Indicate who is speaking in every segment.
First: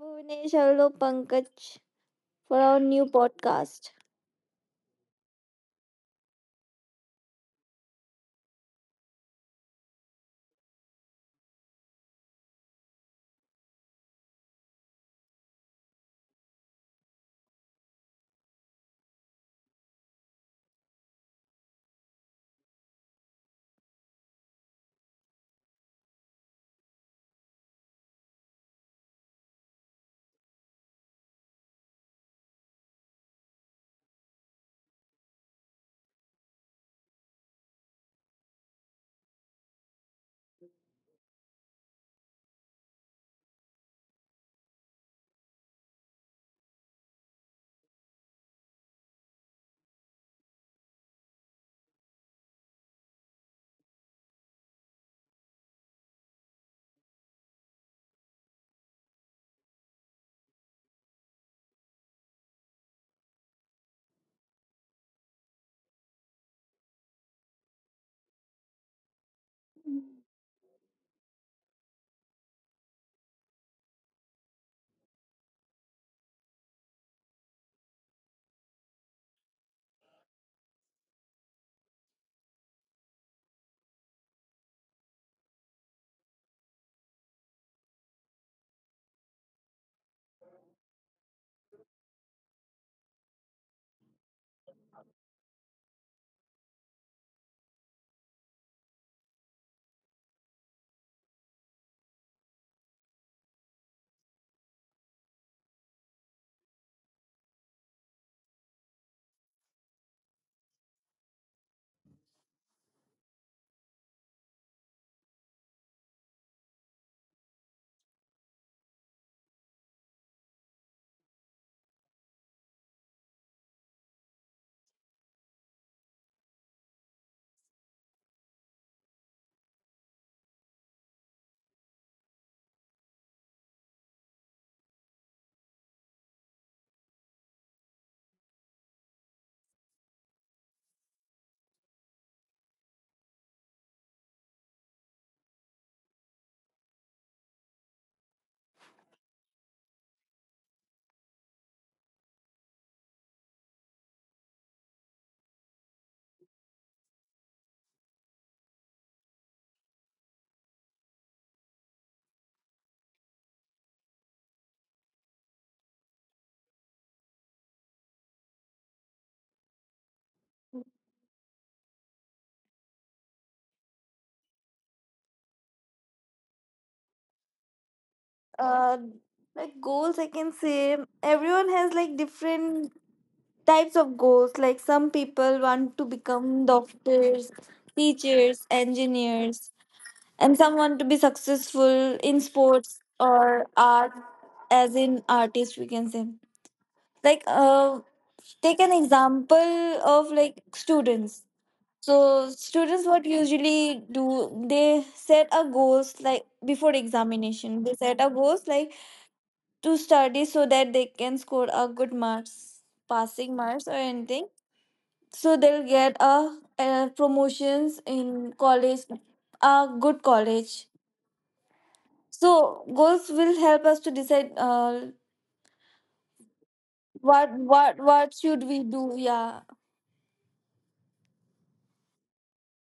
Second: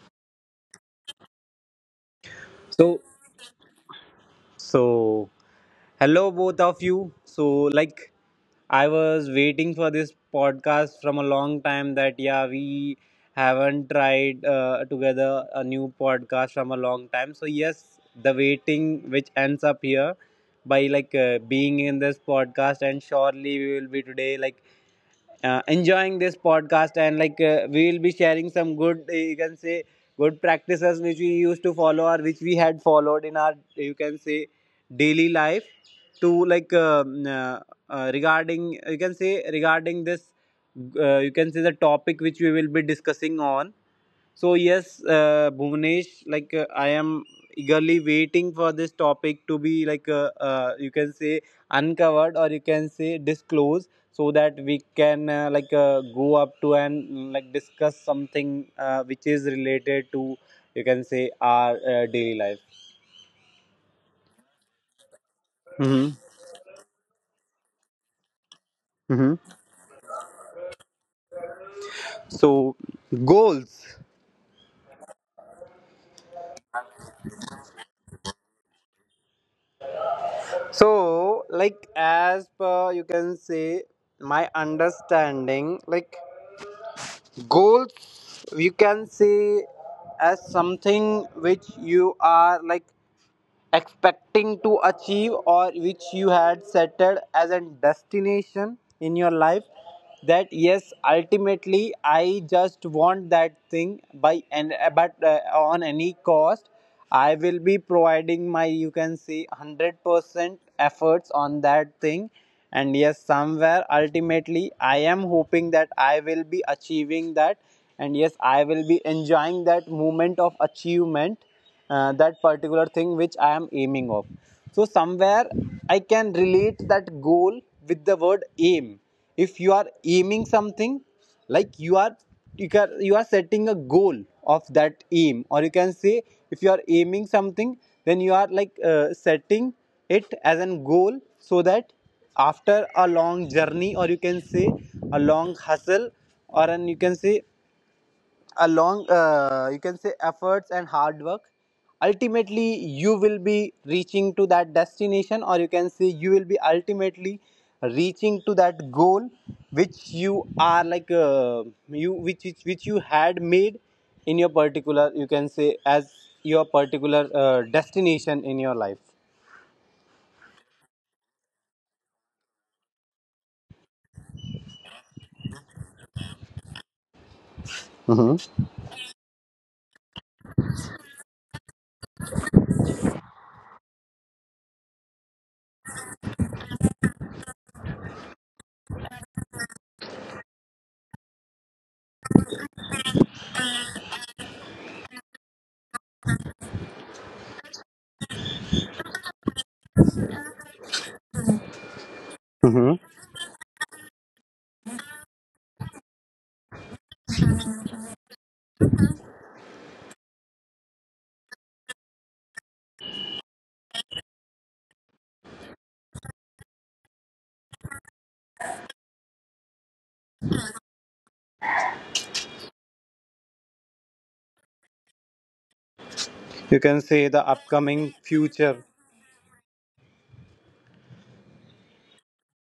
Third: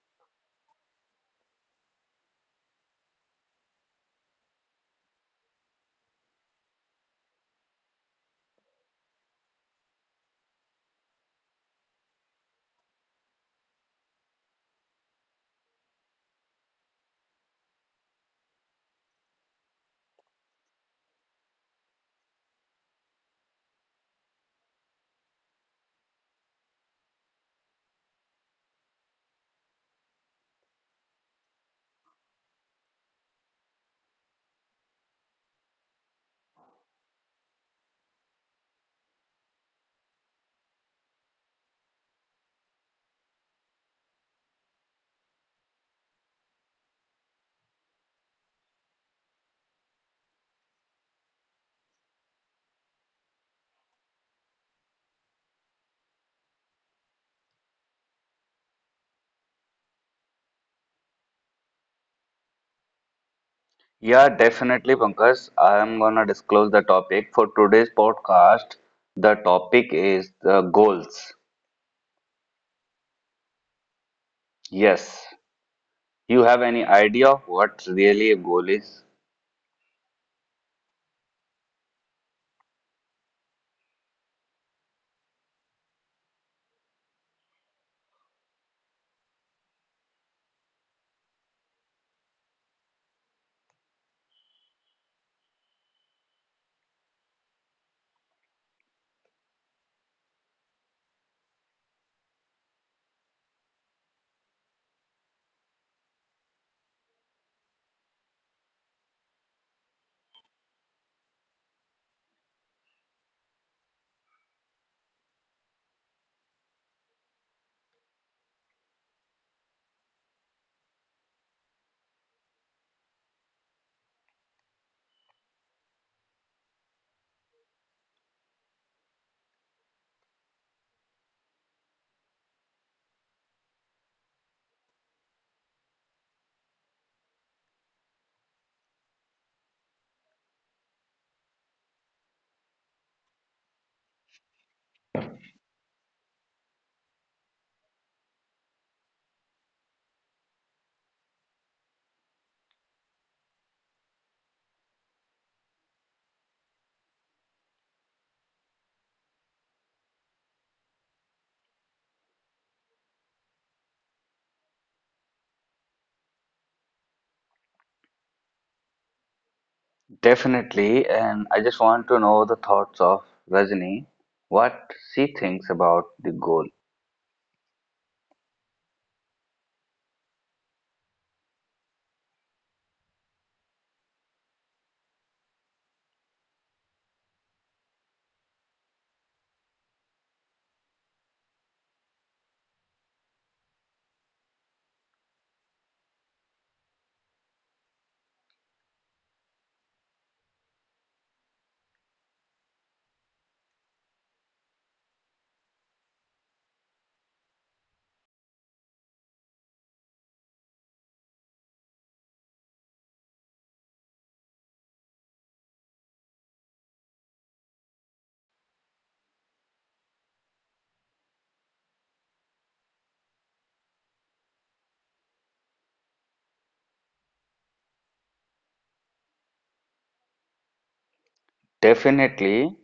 Speaker 1: Bhuvanesh. Hello, Pankaj, for our
Speaker 2: So,
Speaker 1: new podcast.
Speaker 2: so, hello both of you. So, like, I was waiting for this podcast from a long time. That yeah, we haven't tried together a new podcast from a long time. So yes, the waiting which ends up here by like being in this podcast, and surely we will be today like enjoying this podcast, and like we will be sharing some good you can say good practices which we used to follow or which we had followed in our you can say daily life to like regarding you can say regarding this you can say the topic which we will be discussing on. So yes, Bhuvnesh, like I am eagerly waiting for this topic to be like you can say uncovered, or you can say disclosed, so that we can like go up to and like discuss something which is related to you can say our daily life.
Speaker 3: Yeah, definitely Pankaj, I am
Speaker 2: Hmm.
Speaker 3: gonna disclose the topic for today's podcast. The
Speaker 2: Hmm.
Speaker 3: topic is the goals.
Speaker 2: So goals.
Speaker 3: Yes, you have any idea what really a goal is?
Speaker 2: So like, as per you can say my understanding, like goals you can say as something which you are like expecting to achieve or which you had set as a destination in your life. That yes, ultimately I just want that thing by and but on any cost I will be providing my you can say 100% efforts on that thing, and yes, somewhere ultimately I am hoping that I will be achieving that, and yes, I will be enjoying that moment of achievement, that particular thing which I am aiming of. So somewhere I can relate that goal with the word aim. If you are aiming something, like you are, you can, you are setting a goal of that aim, or you can say if you are aiming something, then you are like setting it as a goal, so that after a long journey, or you can say a long hustle, or an you can say along you can say efforts and hard work, ultimately you will be reaching to that destination, or you can say you will be ultimately reaching to that goal which you are like you which you had made in your particular you can say as your particular destination in your life.
Speaker 3: Definitely, and I just want to know the thoughts of Rajni, what she thinks about the goal.
Speaker 1: Uh, like goals, I can say everyone has like different types of goals. Like some people want to become doctors, teachers, engineers, and some want to be successful in sports or art, as in artist, we can say. Like, uh, Take an example of like students. So students
Speaker 2: Hmm.
Speaker 1: what usually do, they set a goals, like before examination they set a goals like to study so that they can score a good marks, passing marks or anything, so they'll get a, promotions in college, a good college. So goals will help us to decide
Speaker 2: You can say
Speaker 1: what
Speaker 2: the
Speaker 1: what
Speaker 2: upcoming
Speaker 1: what should we
Speaker 2: future.
Speaker 1: do. Yeah,
Speaker 3: Definitely,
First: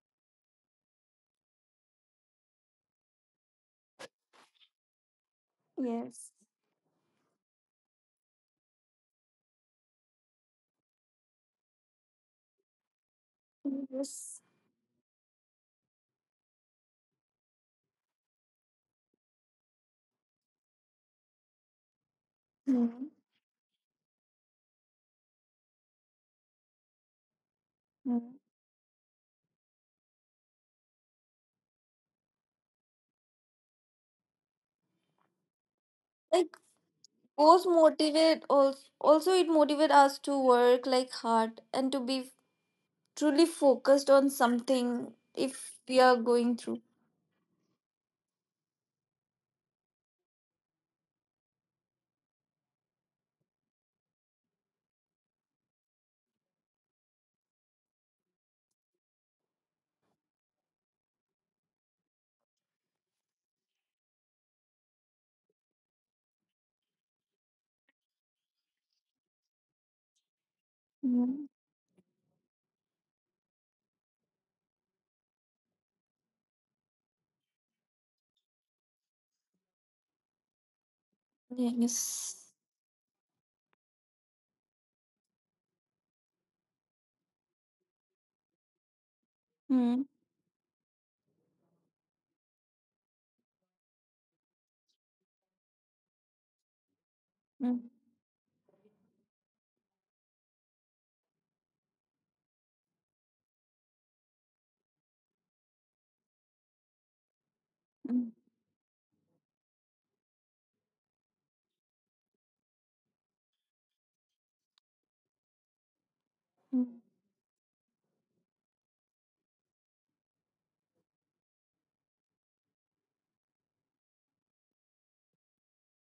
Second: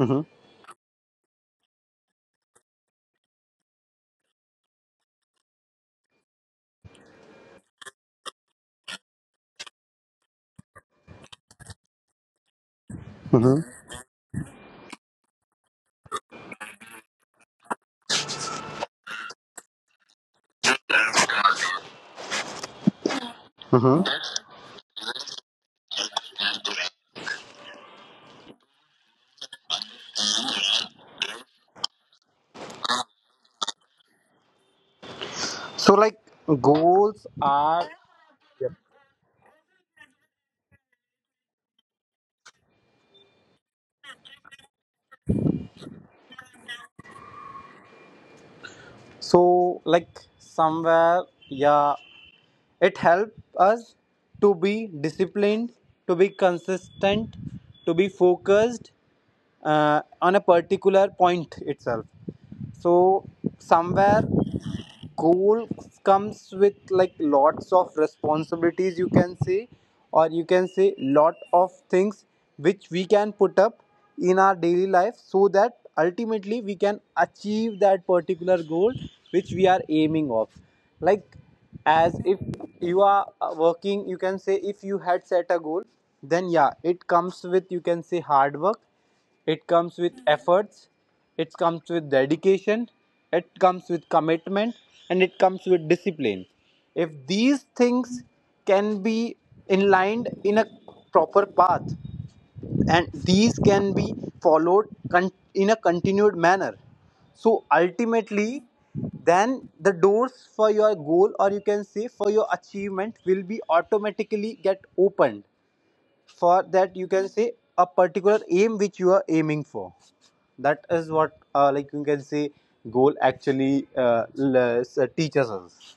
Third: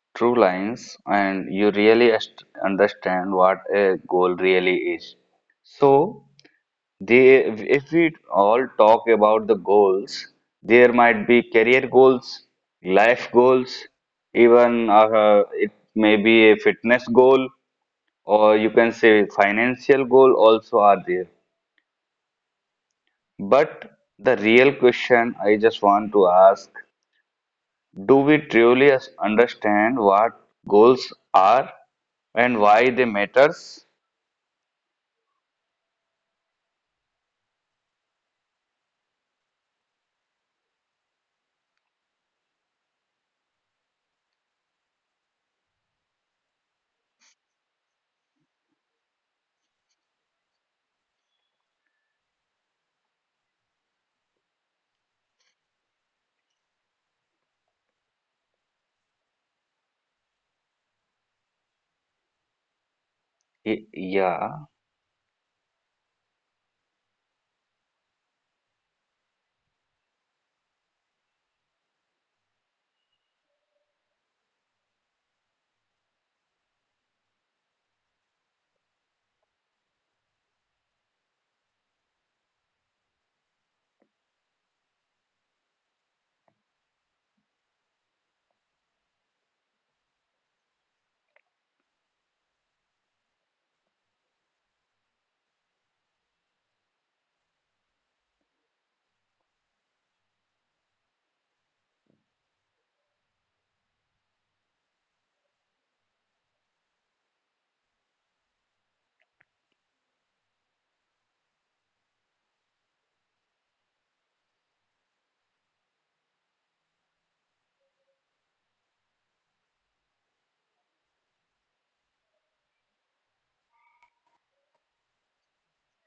Speaker 2: Hmm.
Speaker 3: true lines, and you really understand what a goal really is. So,
Speaker 1: yes,
Speaker 3: they, if we all talk about the goals, there might be career goals, life
Speaker 2: Hmm.
Speaker 3: goals,
Speaker 1: yes.
Speaker 3: even it may be a fitness goal, or you can say financial goal also are there.
Speaker 1: Hmm.
Speaker 3: But
Speaker 2: Hmm.
Speaker 3: the real question I just want to ask, do
Speaker 1: Hmm.
Speaker 3: we truly understand what goals are and why they matters?
Speaker 2: So like,
Speaker 1: Like,
Speaker 2: goals
Speaker 1: most
Speaker 2: are,
Speaker 1: motivate also, it motivate us to work like hard and to be truly focused on something if we are going through.
Speaker 2: so, like, somewhere, yeah. It helps us to be disciplined, to be consistent, to be focused on a particular point itself. So somewhere
Speaker 3: Yeah.
Speaker 2: goal comes with like lots of responsibilities you can say, or you can say
Speaker 1: Mm,
Speaker 2: lot of things which we can put up in our daily life, so that ultimately we can achieve that particular goal which we are aiming of. Like, as
Speaker 1: yes.
Speaker 2: if you are working, you can say if you had set a goal, then yeah, it comes with you can say hard work, it
Speaker 1: Mm,
Speaker 2: comes with efforts, it comes with dedication, it comes with commitment, and it comes with discipline. If
Speaker 1: mm,
Speaker 2: these things can be inlined in a proper path, and these can be followed in a continued manner, so
Speaker 1: mm,
Speaker 2: ultimately then the doors for your goal, or you can say for your achievement will be automatically get opened for
Speaker 1: mm,
Speaker 2: that you can say a particular aim which you are aiming for. That is what like you can say goal actually teaches us.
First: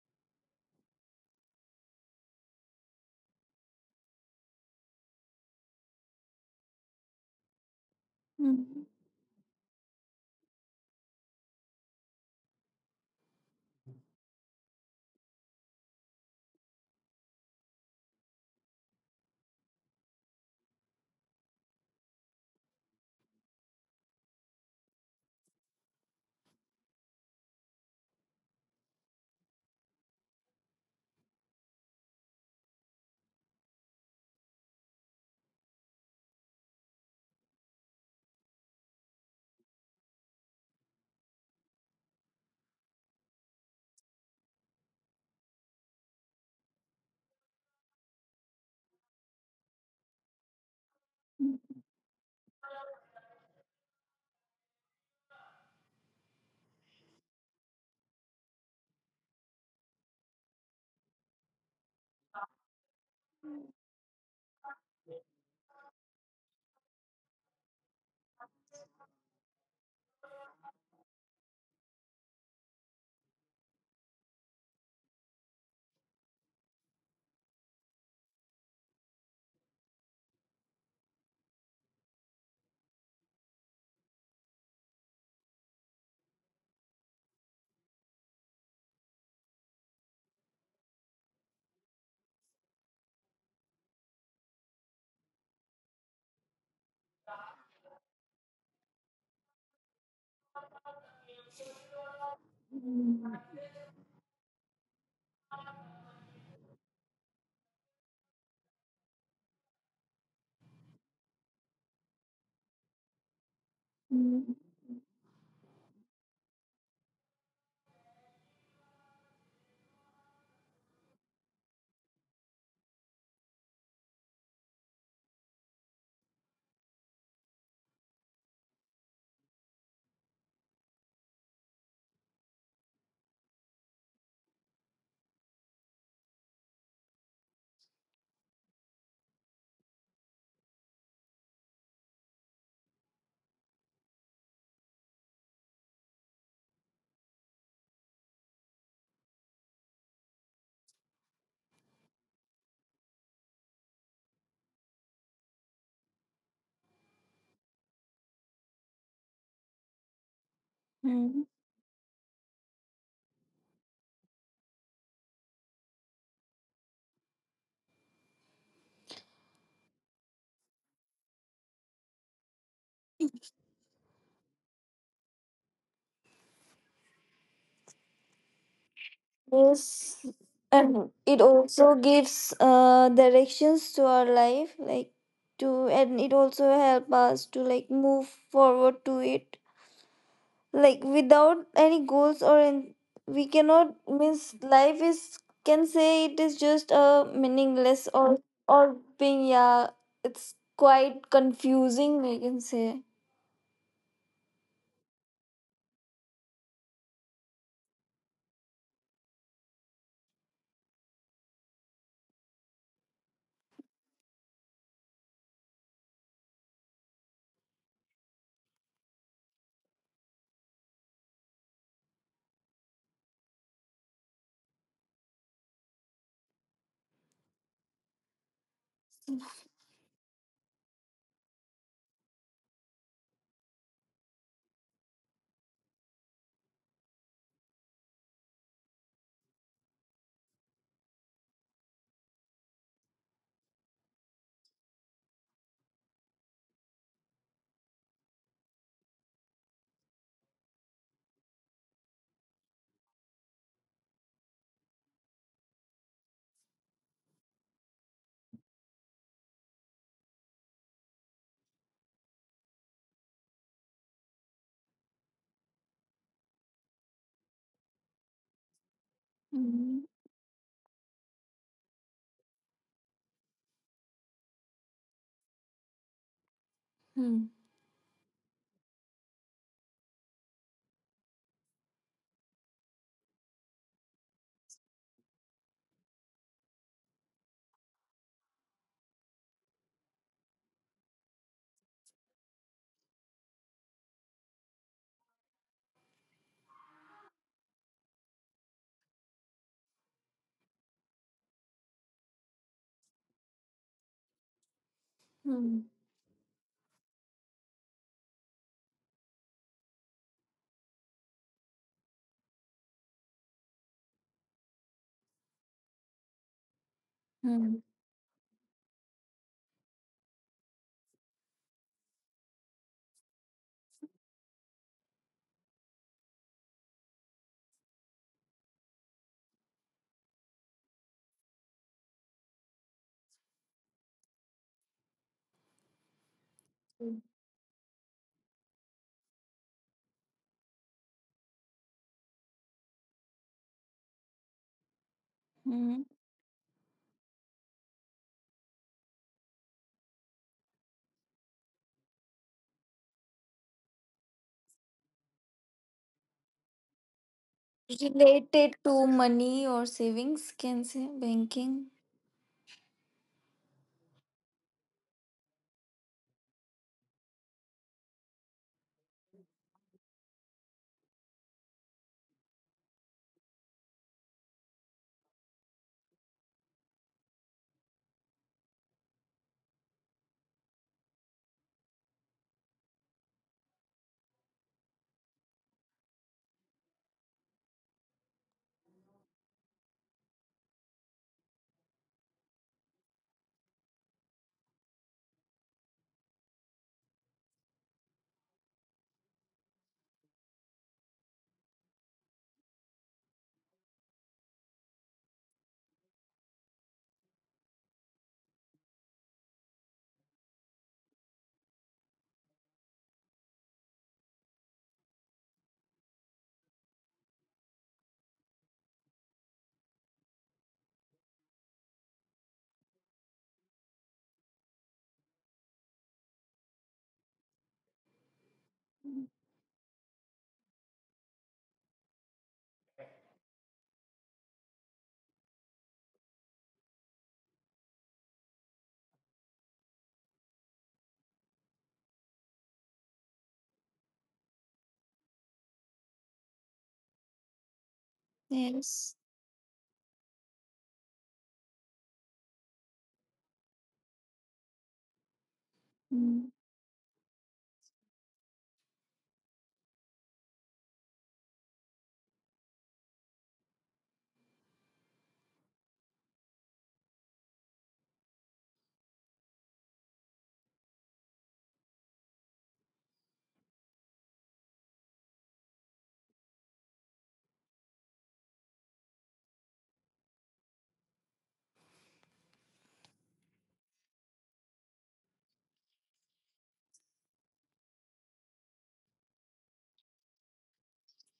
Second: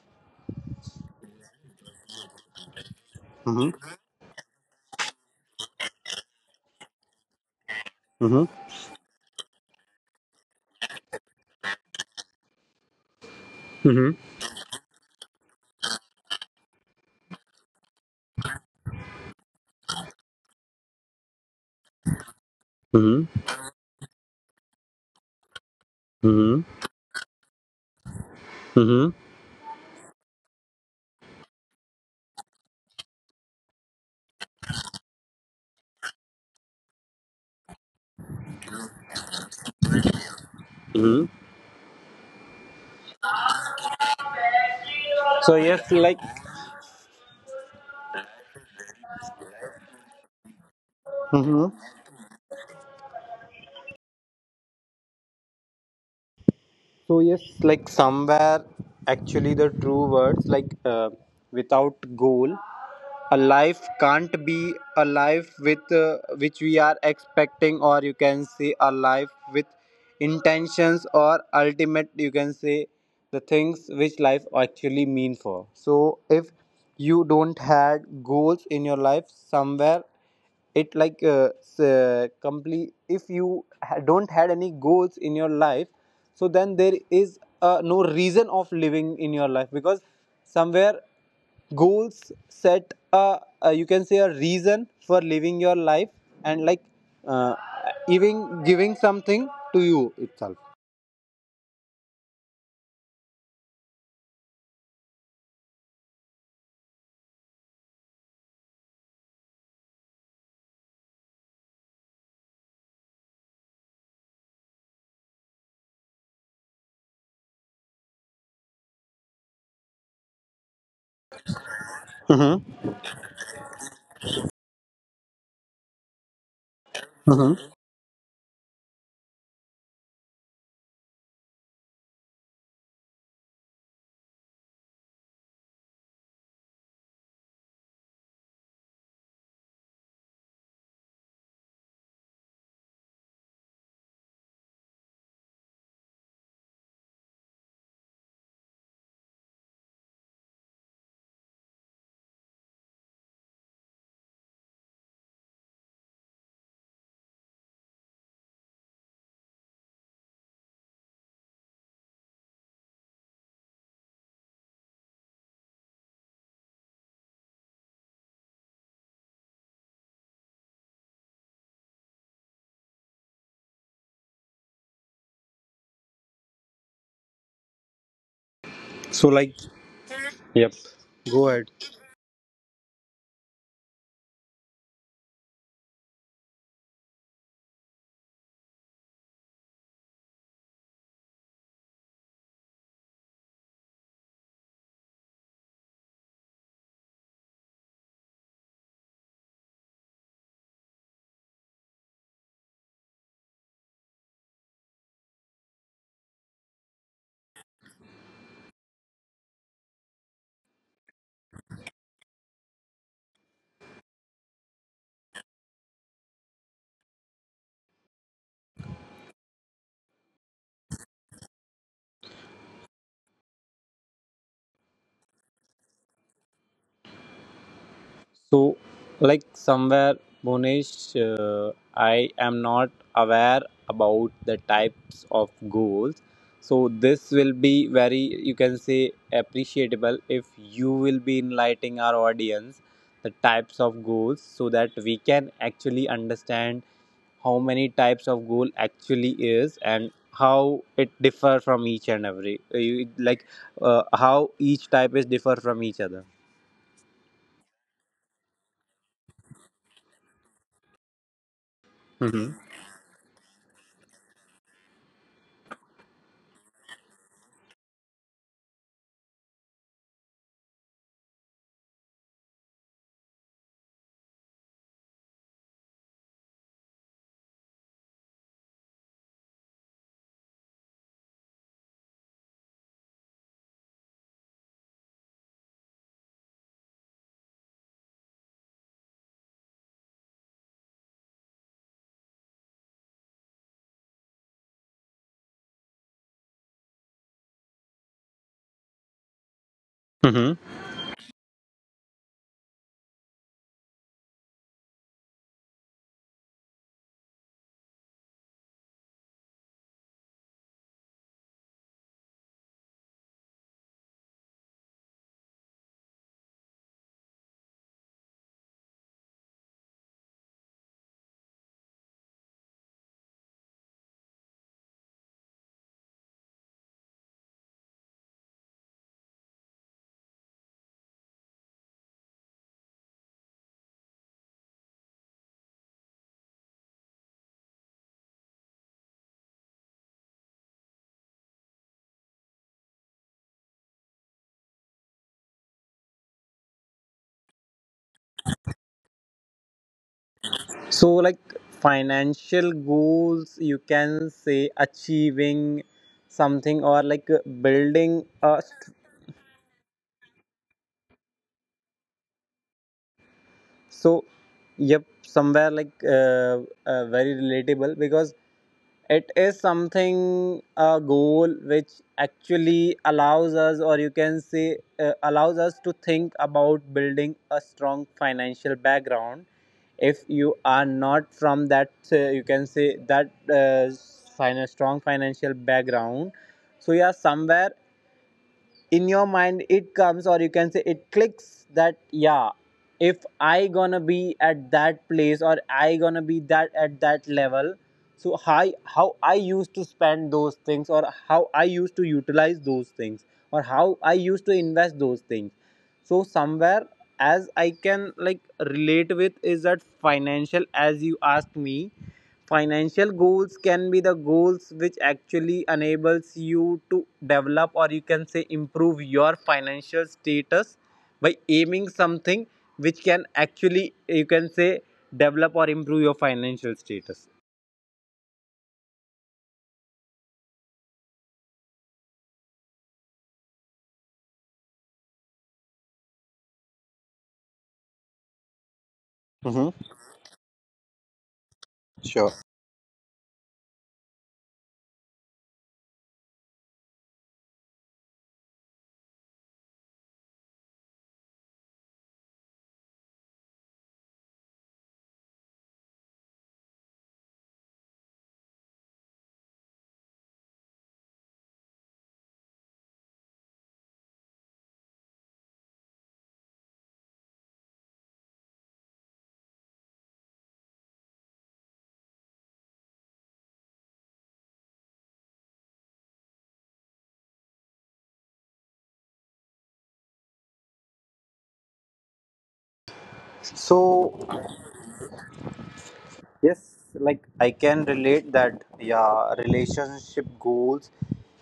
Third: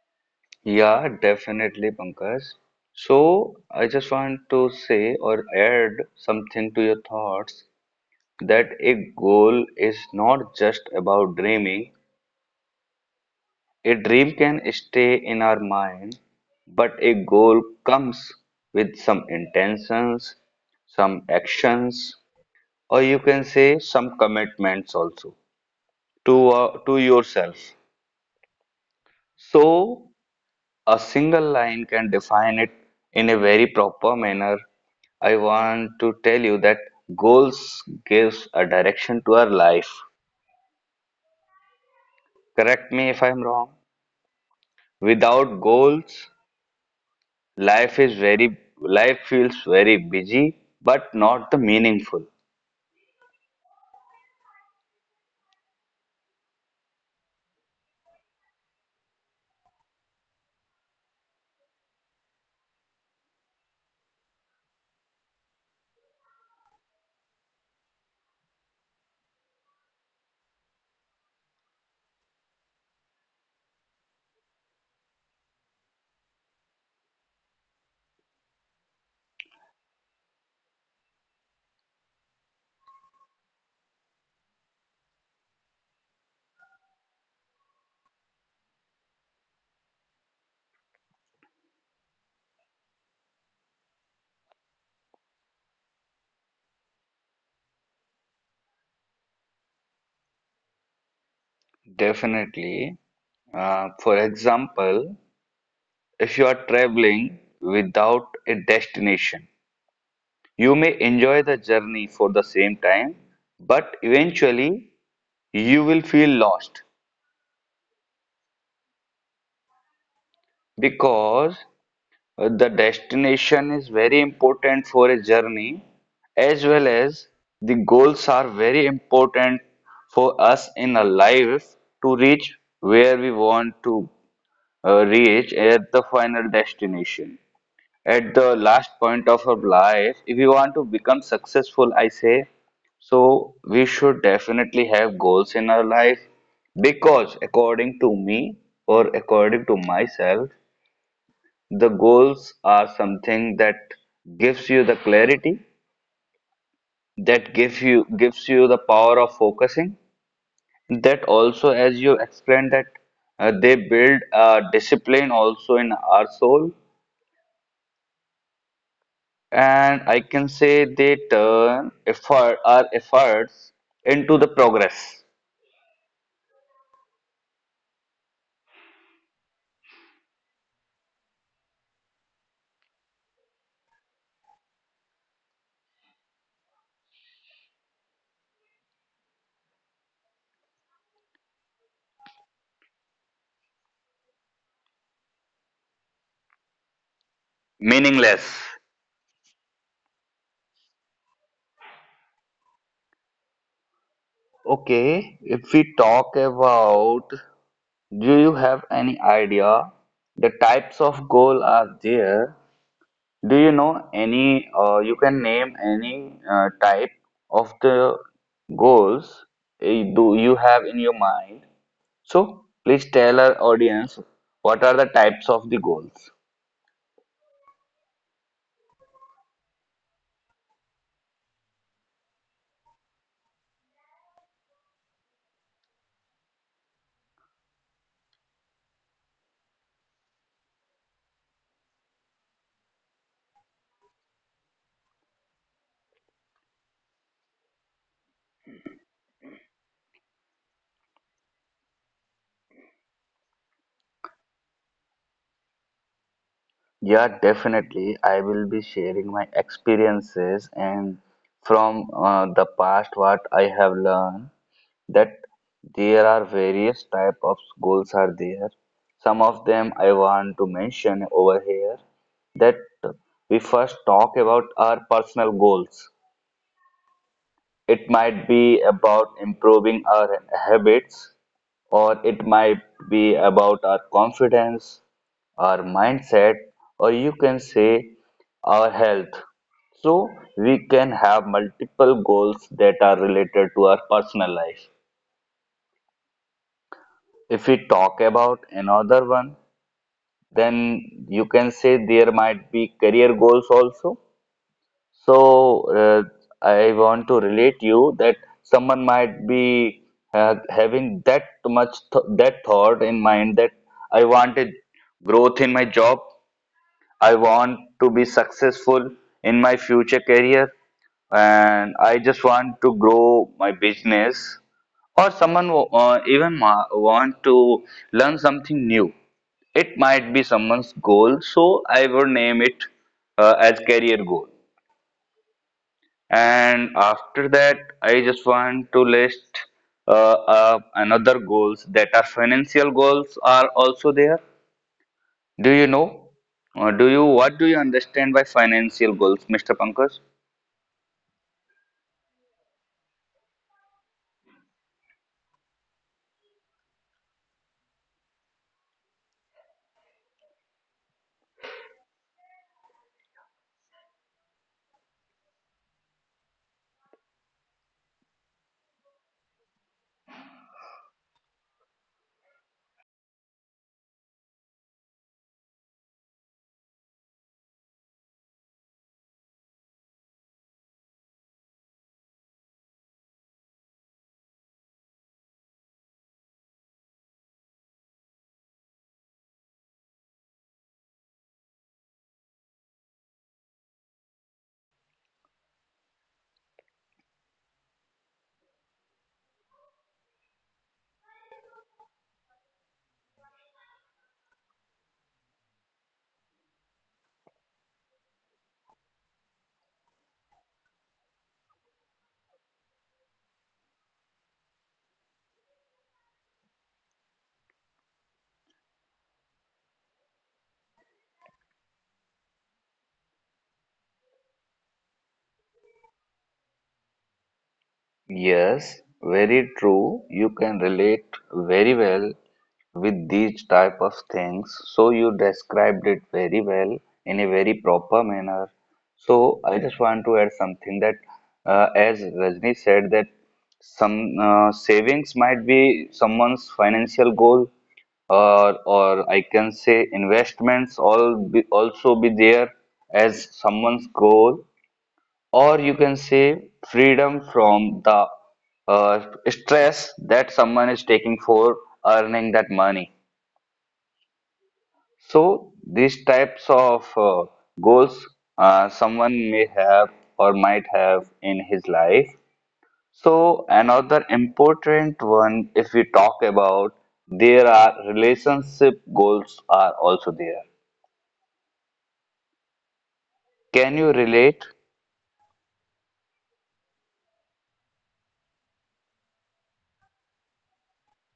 Speaker 3: Yeah, definitely, Pankaj. So, I
Speaker 2: Mm-hmm.
Speaker 3: just want to say or add something to your thoughts
Speaker 2: Mm-hmm.
Speaker 3: that
Speaker 1: mm,
Speaker 3: a goal is not just about dreaming. A dream can stay in our mind, but a goal comes with some intentions, some actions, or you can
Speaker 2: Mm-hmm.
Speaker 3: say some commitments also to
Speaker 2: Mm-hmm.
Speaker 3: to yourself.
Speaker 2: Mm-hmm.
Speaker 3: So a single line can define it in a very proper manner. I want to tell you that goals gives a direction to our life.
Speaker 2: Mm-hmm.
Speaker 3: Correct me if I'm wrong.
Speaker 2: So
Speaker 3: Without
Speaker 2: yes, like,
Speaker 3: goals, life feels very busy, but not
Speaker 1: mm,
Speaker 3: the
Speaker 2: Mhm.
Speaker 3: meaningful.
Speaker 2: So yes, like somewhere, actually, the true words like without goal, a life can't be a life with which we are expecting, or you can say a life with intentions or ultimate. You can say the things which life actually mean for. So if you don't had goals in your life, somewhere it like complete, if you don't had any goals in your life, so then there is no reason of living in your life, because somewhere goals set a you can say a reason for living your life, and like uh, even giving something to you itself.
Speaker 3: Definitely.
Speaker 1: mm,
Speaker 3: For example, if you are traveling without a destination, you may enjoy the journey for the same time, but
Speaker 1: mm.
Speaker 3: eventually you will feel lost because the destination is very important for a journey as well as the goals are very important for us in a life to reach where we want to reach at the final destination at the last point of our life, if we want to become successful, I say, so we should definitely have goals in our life because, according to me or according to myself, the goals are something that gives you the clarity, that gives you the power of focusing, that
Speaker 1: mm.
Speaker 3: also, as you explained, that they build a discipline also in our soul, and I can say they turn effort our efforts into the progress,
Speaker 2: So like,
Speaker 1: Yes. And
Speaker 2: go
Speaker 1: it
Speaker 2: ahead.
Speaker 1: also gives directions to our life, like to, and it also help us to like move forward to it. Like without any goals or in, we cannot, means life is, can say it is just a meaningless,
Speaker 3: meaningless.
Speaker 1: or being, yeah, it's quite confusing I can say.
Speaker 3: Okay, if we talk about, do you have any idea the types of goal are there? Do you know any, or you can name any type of the goals, eh, do you have in your mind? So please tell our audience what are the types of the goals.
Speaker 2: So, like somewhere, Bonish, I am not aware about the types of goals. So this will be very, you can say, appreciable if you will be enlightening our audience the types of goals, so that we can actually understand how many types of goal actually is, and how it differ from each and every like how each type is differ from each other.
Speaker 3: Yeah, definitely. I will be sharing my experiences and from
Speaker 2: Mm-hmm.
Speaker 3: the past what I have learned that there are various type of goals are there. Some of them
Speaker 1: hmm
Speaker 3: I want to mention over here that we first talk about our personal goals.
Speaker 1: hmm
Speaker 3: It might be about improving our habits, or it might be about our confidence, our mindset, or you can say our health. So we can have multiple goals that are related to our personal life. If we talk about another one, then you can say there might be career goals also. So
Speaker 1: hmm
Speaker 3: I want to relate you that someone might be having that much that thought in mind that I wanted growth in my job, I want
Speaker 1: hmm
Speaker 3: to be successful in my future career, and I just want to grow my business. Or someone wo- even ma- want to learn something new. It might be someone's goal, so I would name it as career goal. And after that, I just want to list another goals that are financial goals are also there. Do you
Speaker 1: hmm
Speaker 3: know? Do you What do you understand by financial goals, Mr. Pankaj?
Speaker 2: So like, financial goals, you can say achieving something or like building a.
Speaker 1: Related to money or savings, can say banking.
Speaker 2: So yep, somewhere like very relatable, because it is something a goal which actually allows us, or you can say allows us to think about building a strong financial background. If you are not from that you can say that strong financial background, so yeah, somewhere in your mind it comes, or you can say it clicks, that yeah, if I gonna be at that place, or I gonna be that at that level, so how I used to spend those things, or how I used to utilize those things, or how I used to invest those things. So somewhere, as I can like relate with is that financial, as you asked me, financial goals can be the goals which actually enables you to develop, or you can say improve your financial status by aiming something which can actually you can say develop or improve your financial status.
Speaker 3: Yes, very true. You can relate very well with these type of things. So you described it very well in a very proper manner. So I
Speaker 2: Mm-hmm.
Speaker 3: just want to add something that, as
Speaker 2: Sure.
Speaker 3: Rajni said, that some savings might be someone's financial goal, or
Speaker 1: Yes.
Speaker 3: or I can say also be there as someone's goal, or you can say freedom from the stress that someone is taking for earning that money. So these types of goals someone may have or might have in his life. So another important one, if we talk about, there are relationship goals are also there. Can
Speaker 2: So
Speaker 3: you relate?
Speaker 2: yes, like I can relate that, yeah, relationship goals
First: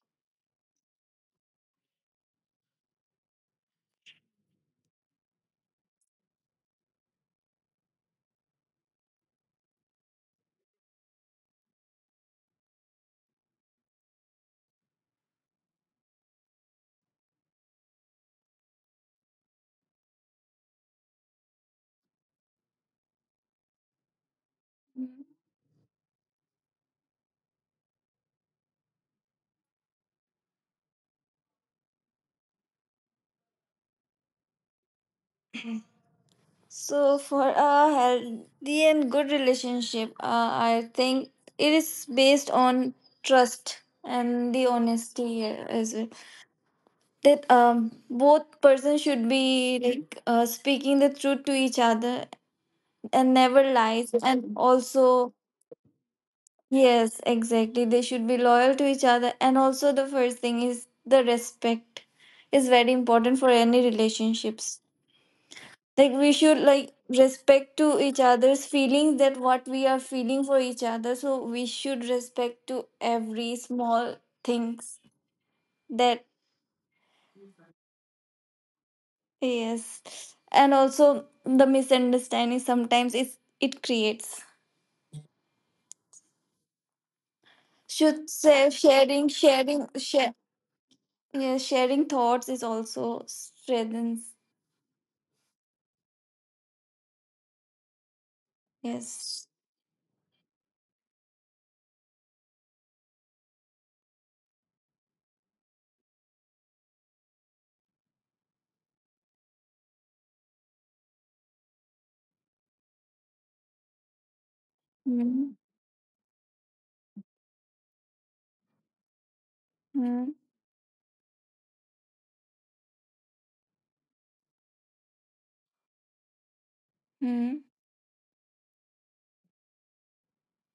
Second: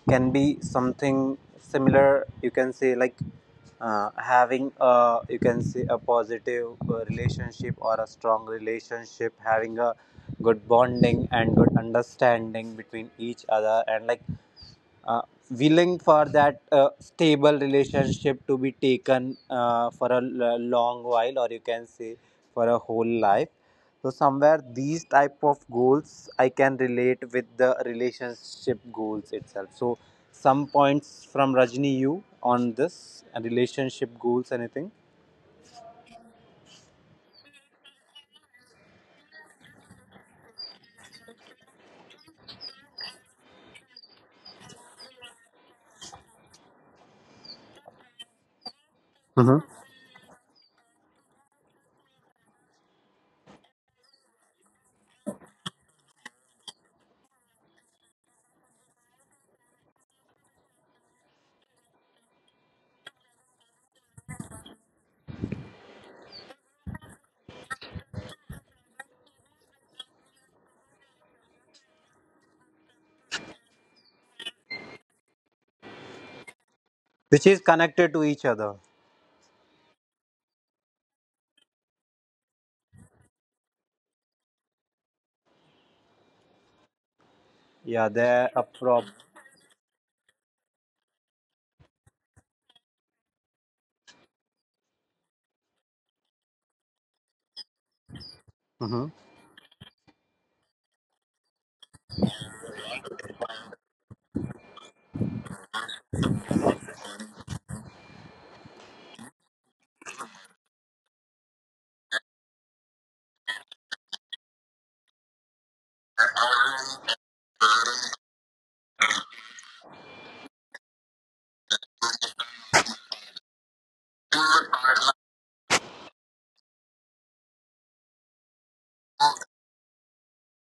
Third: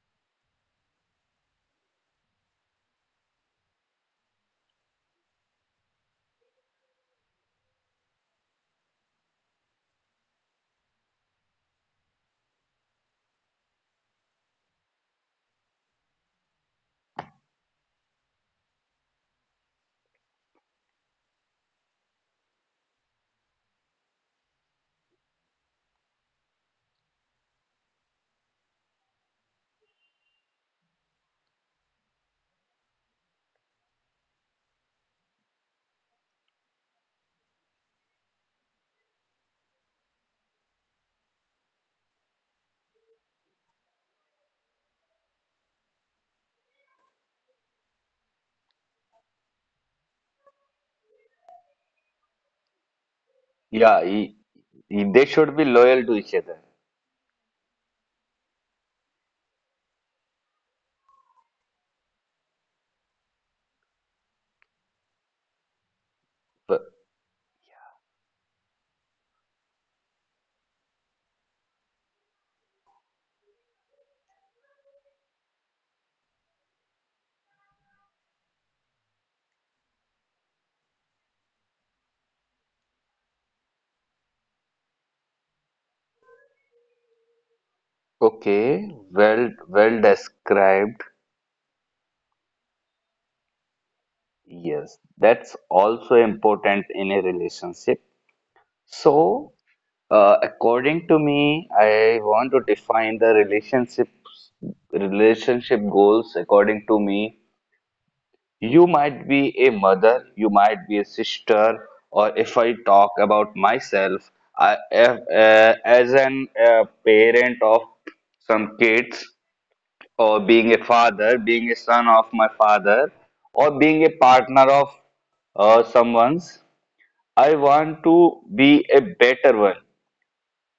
Speaker 2: can be something similar. You can say, like, having a you can say a positive relationship, or a strong relationship, having a good bonding and good understanding between each other, and like uh, willing for that stable relationship to be taken for a long while, or you can say for a whole life. So somewhere these type of goals I can relate with the relationship goals itself. So some points from Rajni, you on this relationship goals, anything?
Speaker 1: So, for a healthy and good relationship, I think it is based on trust and the honesty here as well. That both persons should
Speaker 2: Hmm.
Speaker 1: be like speaking the truth to each other and never
Speaker 3: Yeah,
Speaker 1: lies. And
Speaker 3: they
Speaker 1: also,
Speaker 3: should be loyal to each other.
Speaker 1: yes, exactly, they should be loyal to each other. And also, the first thing is the respect is very important for any relationships. Like we should like respect to each other's feelings, that what we are feeling for each other, so we should respect to every small things that.
Speaker 2: Which is connected to each other.
Speaker 1: Yes, and also the misunderstanding, sometimes it's it creates,
Speaker 2: Yeah,
Speaker 1: should
Speaker 2: they're a
Speaker 1: say
Speaker 3: Okay,
Speaker 2: prop.
Speaker 1: sharing,
Speaker 3: well, well
Speaker 1: share.
Speaker 3: described.
Speaker 1: Yeah, sharing thoughts is also strengthens.
Speaker 3: Yes, that's also important in a relationship.
Speaker 2: Hmm.
Speaker 1: Yes.
Speaker 3: So, according to me, I want to define relationship goals according to me. You might be a mother, you might be a sister, or if I talk about myself,
Speaker 1: mm
Speaker 3: as an parent of some kids,
Speaker 1: mm
Speaker 3: or being a father, being a son of my father, or being a partner of someone's. I
Speaker 1: mm.
Speaker 3: want to be a better one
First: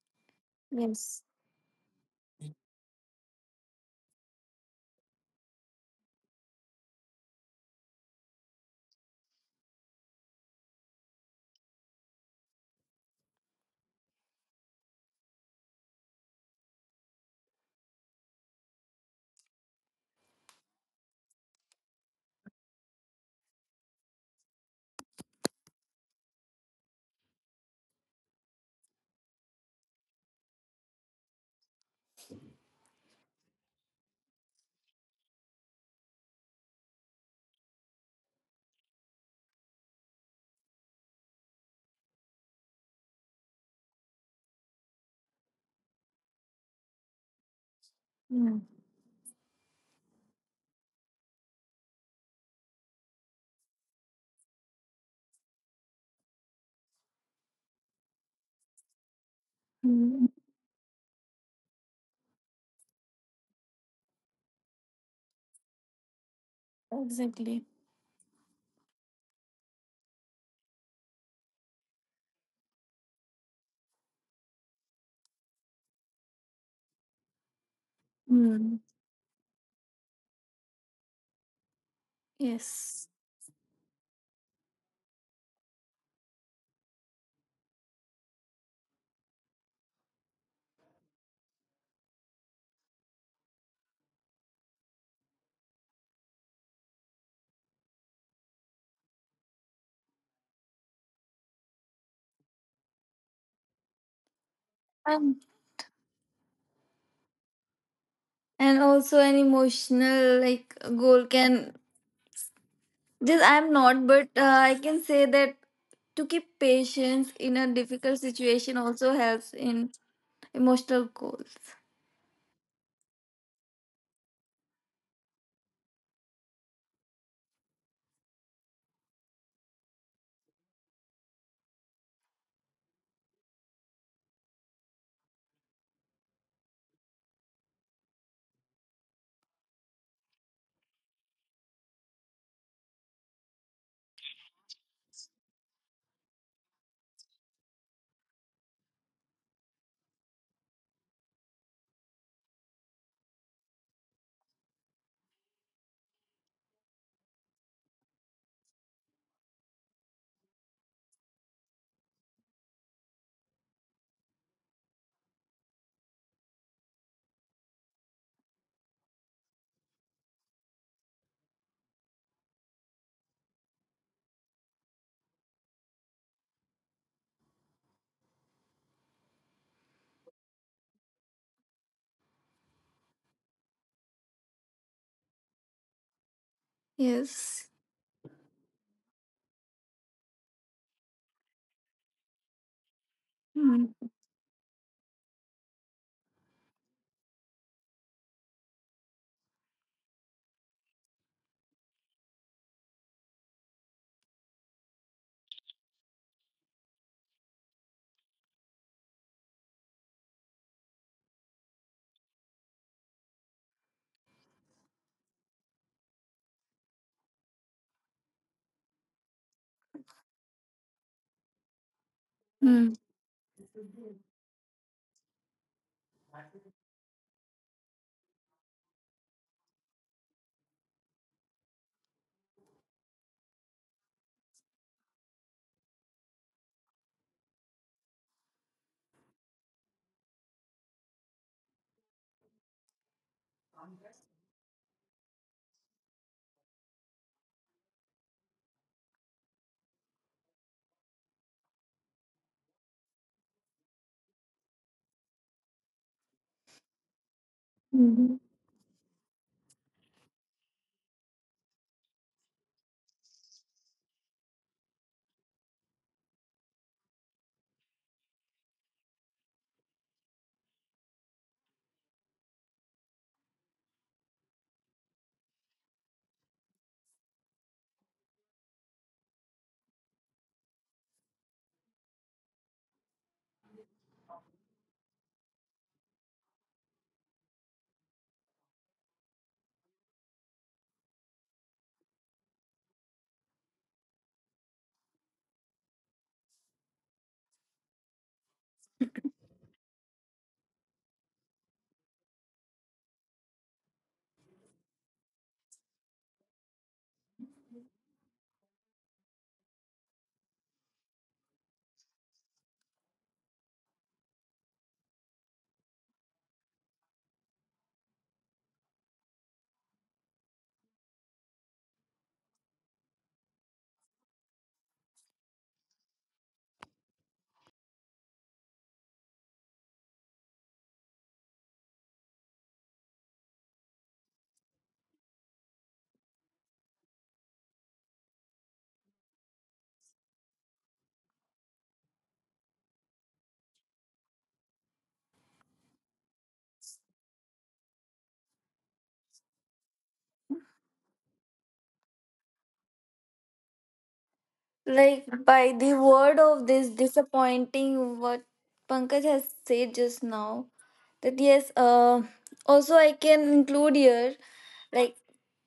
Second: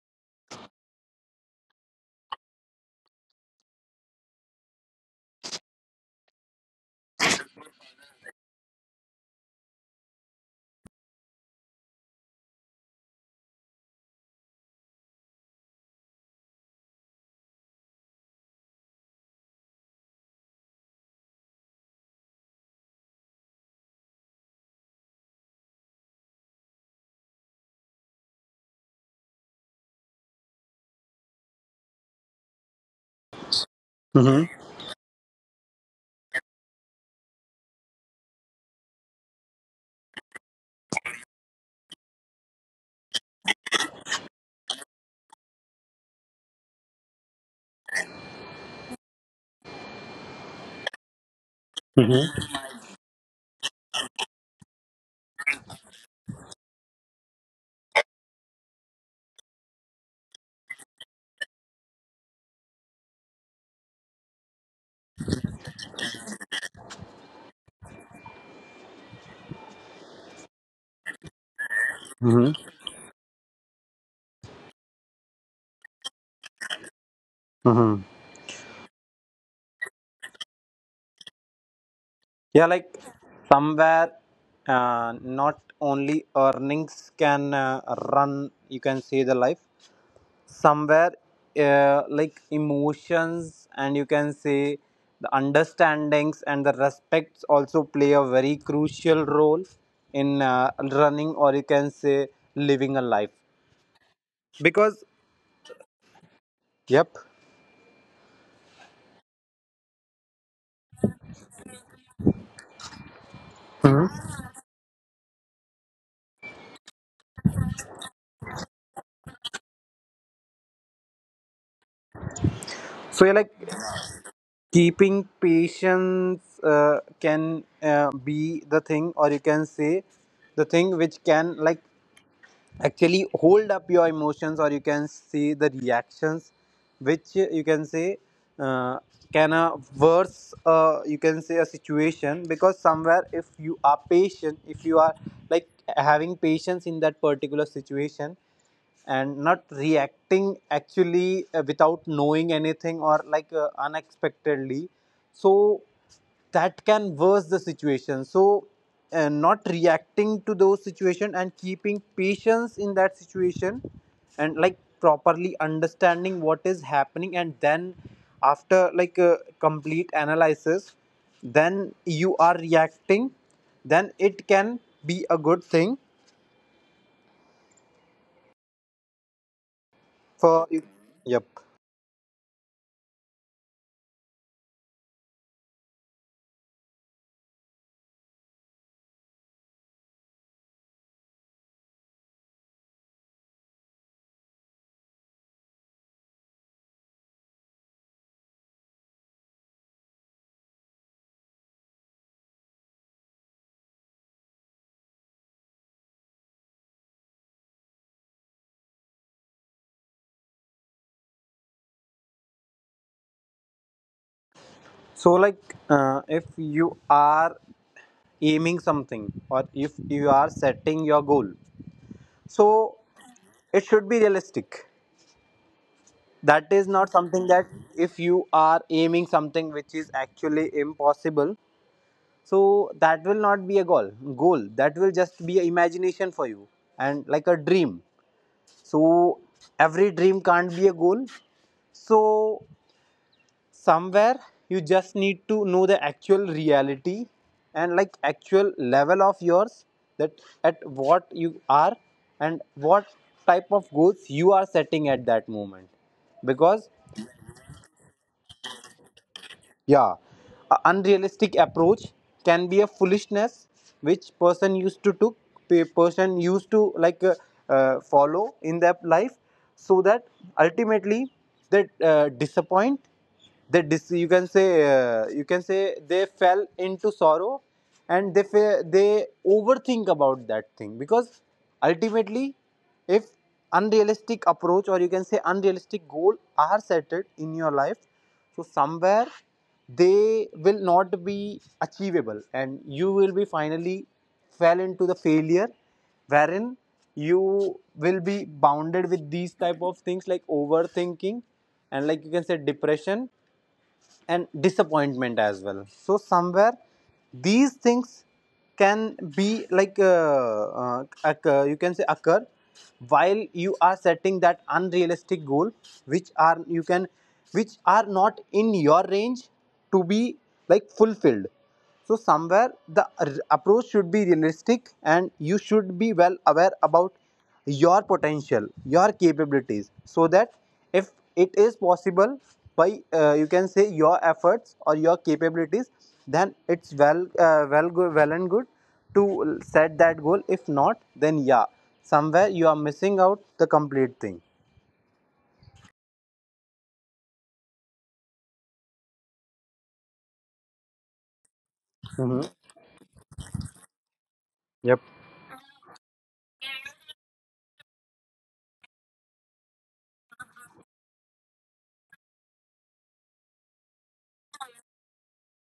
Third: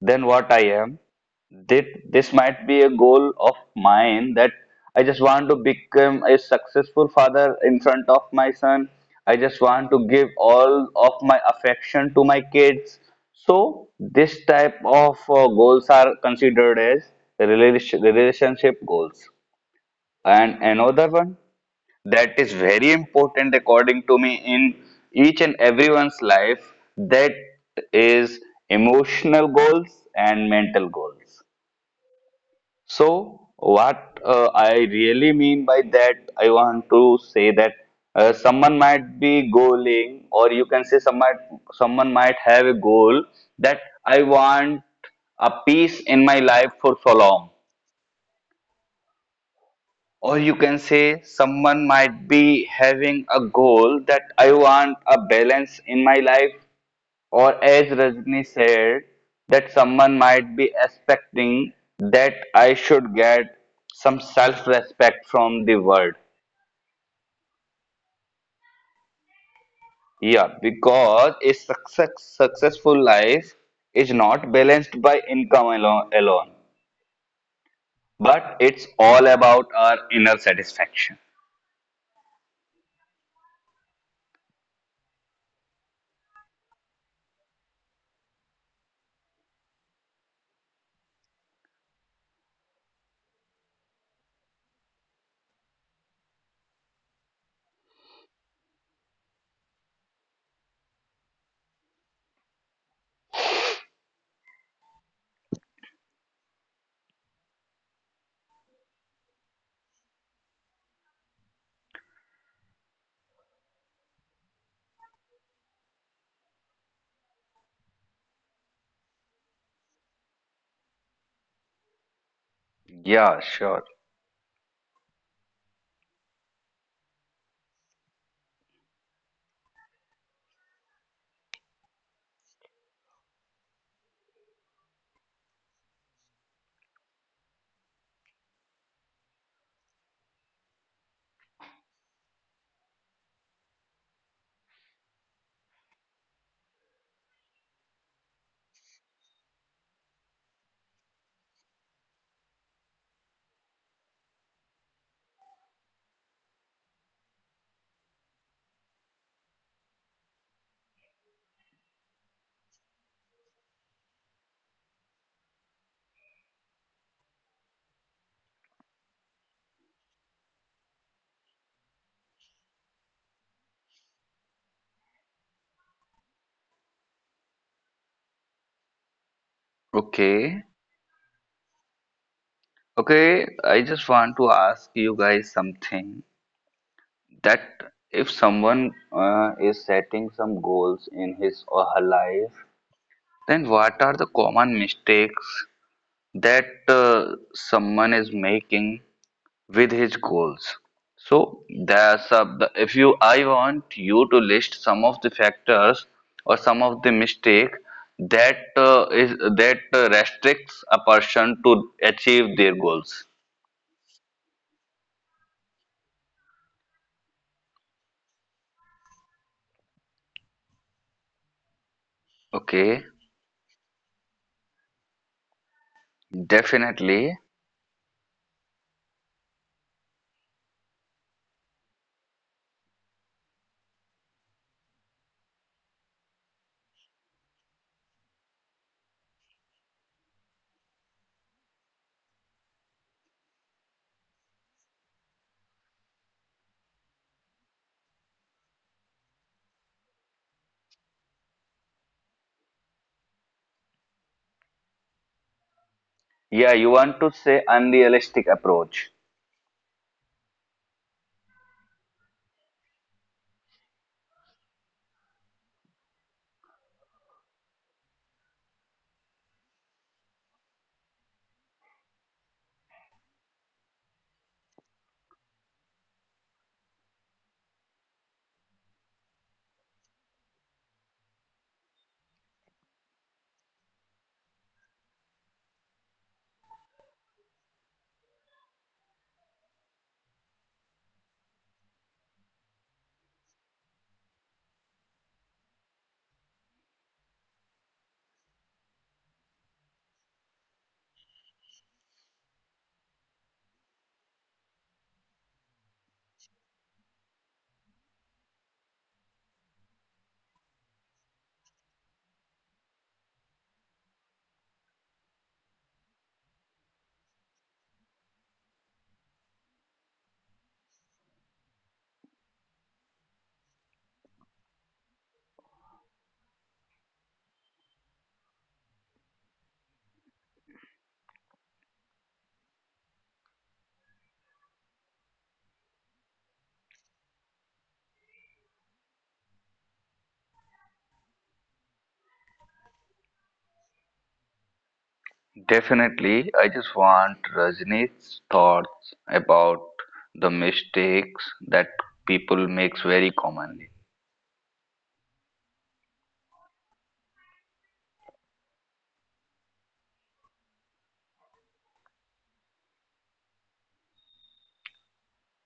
Speaker 3: than what I am.
Speaker 1: Yes.
Speaker 3: That this might be a goal of mine that I just want to become a successful father in front of my son. I just want to give all of my affection to my kids. So this type of goals are considered as relationship goals. And another one that is very important according to me in each and everyone's life, that is emotional goals and mental goals. So, what
Speaker 2: Hmm.
Speaker 3: I really mean by that, I want to say that someone might be goaling, or you can say someone might have a goal that I want a peace in my life for so long.
Speaker 1: mm
Speaker 3: Or you can say someone might
Speaker 2: Hmm.
Speaker 3: be having a goal that I want a balance in my life, or as Rajni said, that someone
Speaker 1: mm.
Speaker 3: might be expecting that I should get some self-respect from the world.
Speaker 1: Exactly.
Speaker 3: Yeah, because successful life is not balanced by alone,
Speaker 2: Mm-hmm.
Speaker 3: but
Speaker 1: mm.
Speaker 3: it's all about our inner satisfaction.
Speaker 2: Yeah, like
Speaker 1: Yes.
Speaker 2: somewhere, not only earnings can run, you can say the life. Somewhere, like emotions, and you can say the understandings and the respects also play a very crucial role in running, or you can say living a life. Because,
Speaker 1: And.
Speaker 2: yep.
Speaker 1: And also an emotional like goal can, just I'm not, but I can say that to keep patience in a difficult situation also helps in emotional goals.
Speaker 2: So yeah,
Speaker 3: Yeah,
Speaker 2: like
Speaker 3: sure.
Speaker 2: keeping patience can be the thing, or you can say the thing which can like actually hold up your emotions, or you can see the reactions which you can say uh, can a worse you can say a situation, because somewhere if you are patient, if you are like having patience in that particular situation and not reacting actually without knowing anything, or like unexpectedly, so that can worse the situation. So not reacting to those situation and keeping patience in that situation, and like properly understanding what is happening, and then after like a complete analysis, then you are reacting, then it can be a good thing
Speaker 3: Okay.
Speaker 2: for you. Yep.
Speaker 3: Okay, I just want to ask you guys something that
Speaker 1: Yes.
Speaker 3: if someone is setting some goals in his or her life, then what
Speaker 1: Mm-hmm.
Speaker 3: are the common mistakes that someone is making with his goals? So there's a, the- if you, I want you to list some of the factors or some of the mistake that is that restricts a person to achieve their goals.
Speaker 2: So, like, if you are aiming something, or if you are setting your goal, so
Speaker 3: Okay.
Speaker 2: it should be realistic. That is not
Speaker 3: Definitely.
Speaker 2: something that if you are aiming something which is actually impossible, so that will not be a goal. Goal that will just be a imagination for you and like a dream. So every dream can't be a goal. So somewhere you just need to know the actual reality, and like actual level of yours, that at what you are and what type of goals you are setting at that moment.
Speaker 3: Yeah, you
Speaker 2: Because
Speaker 3: want to say unrealistic approach.
Speaker 2: yeah, a unrealistic approach can be a foolishness which person used to took, person used to like follow in their life, so that ultimately they disappoint. They dis- you can say they fell into sorrow, and they fa- they overthink about that thing because ultimately if unrealistic approach or you can say unrealistic goal are set it in your life, so somewhere they will not be achievable and you will be finally fell into the failure, wherein you will be bounded with these type of things like overthinking and like you can say depression and disappointment as well. So somewhere these things can be like you can say occur while you are setting that unrealistic goal which are you can which are not in your range to be like fulfilled. So somewhere the r- approach should be realistic and you should be well aware about your potential, your capabilities, so that if it is possible by you can say your efforts or your capabilities, then it's well and good to set that goal. If not, then yeah, somewhere you are missing out the complete thing.
Speaker 3: Definitely. I just want Rajni's thoughts about the mistakes that
Speaker 2: Hmm.
Speaker 3: people makes very commonly.
Speaker 2: Yep.
Speaker 1: Like by the word of this disappointing what Pankaj has said just now, that yes, also I can include here, like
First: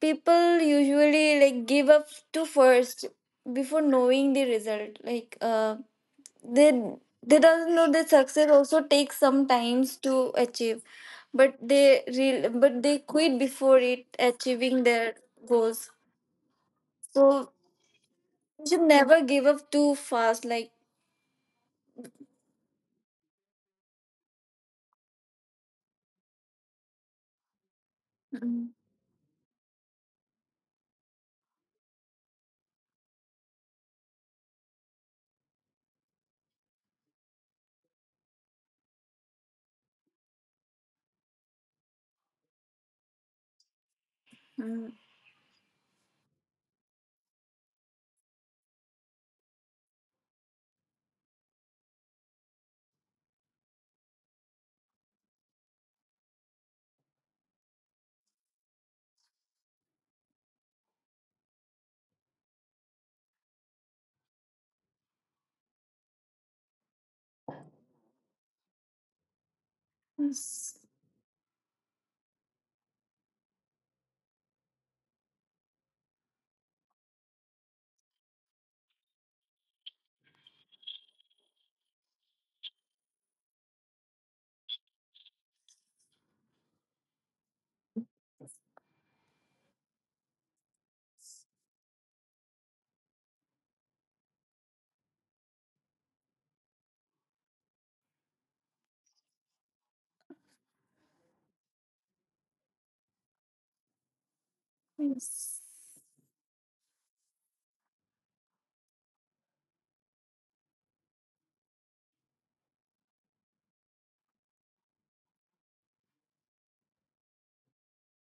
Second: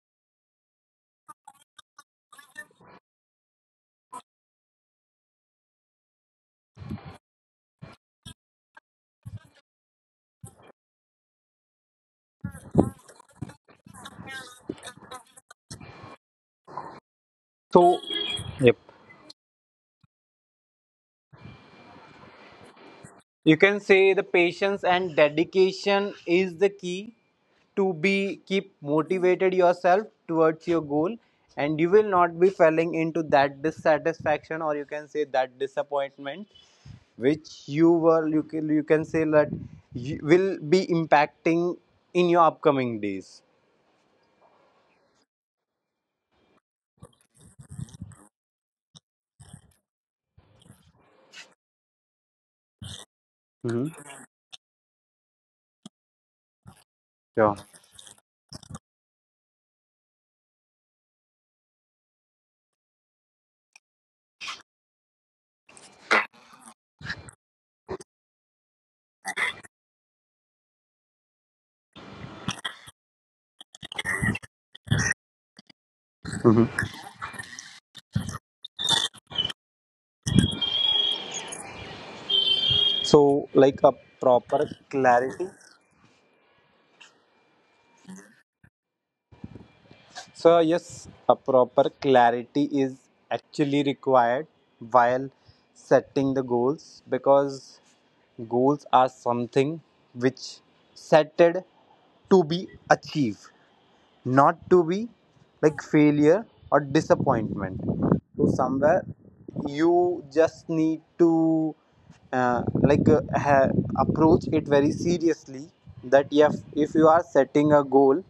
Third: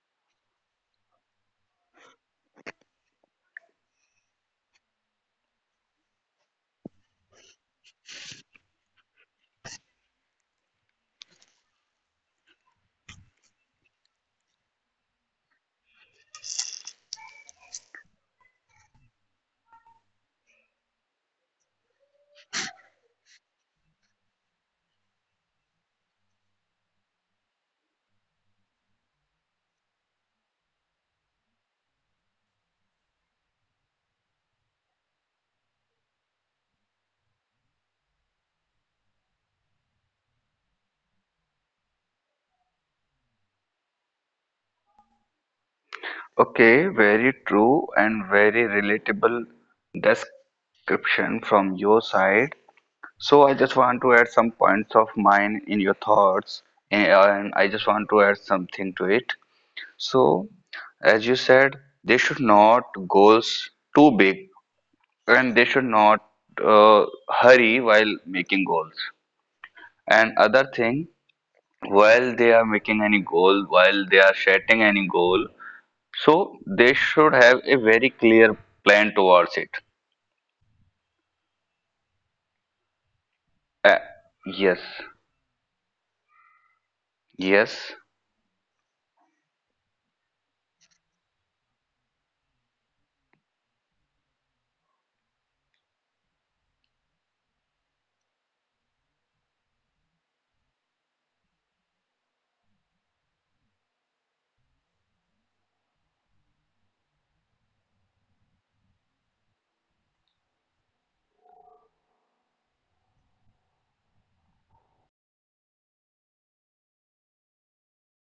Speaker 1: people usually like give up to first before knowing the result. They doesn't know that success also takes some times to achieve, but they real but they quit before it achieving their goals. So
Speaker 2: So.
Speaker 1: you
Speaker 2: Yep.
Speaker 1: should never give up too fast. Like,
Speaker 2: You can say the patience and dedication is the key to be keep motivated yourself towards your goal, and you will not be falling into that dissatisfaction or you can say that disappointment which you were you can say that you will be impacting in your upcoming days.
Speaker 1: mhm.
Speaker 3: Okay, very true and very relatable description from your side. So I just want to
Speaker 2: Mm-hmm.
Speaker 3: add some points of mine in your thoughts, and
Speaker 2: Yeah.
Speaker 3: I just want to add something to it. So, as you said, they should not goals too big, and they should not hurry while making goals. And other
Speaker 1: Yes.
Speaker 3: thing, while they are making any goal, while they are setting any goal, so
Speaker 2: Mm-hmm.
Speaker 3: they should have a very clear plan towards it.
Speaker 2: So like a
Speaker 3: Uh,
Speaker 2: proper
Speaker 3: yes,
Speaker 2: clarity.
Speaker 3: yes,
Speaker 2: So yes, a proper clarity is actually required while setting the goals, because goals are something which setted to be achieved, not to be
Speaker 1: Yes.
Speaker 2: like failure or disappointment. So somewhere you just need to like approach it very seriously, that if you are setting a goal,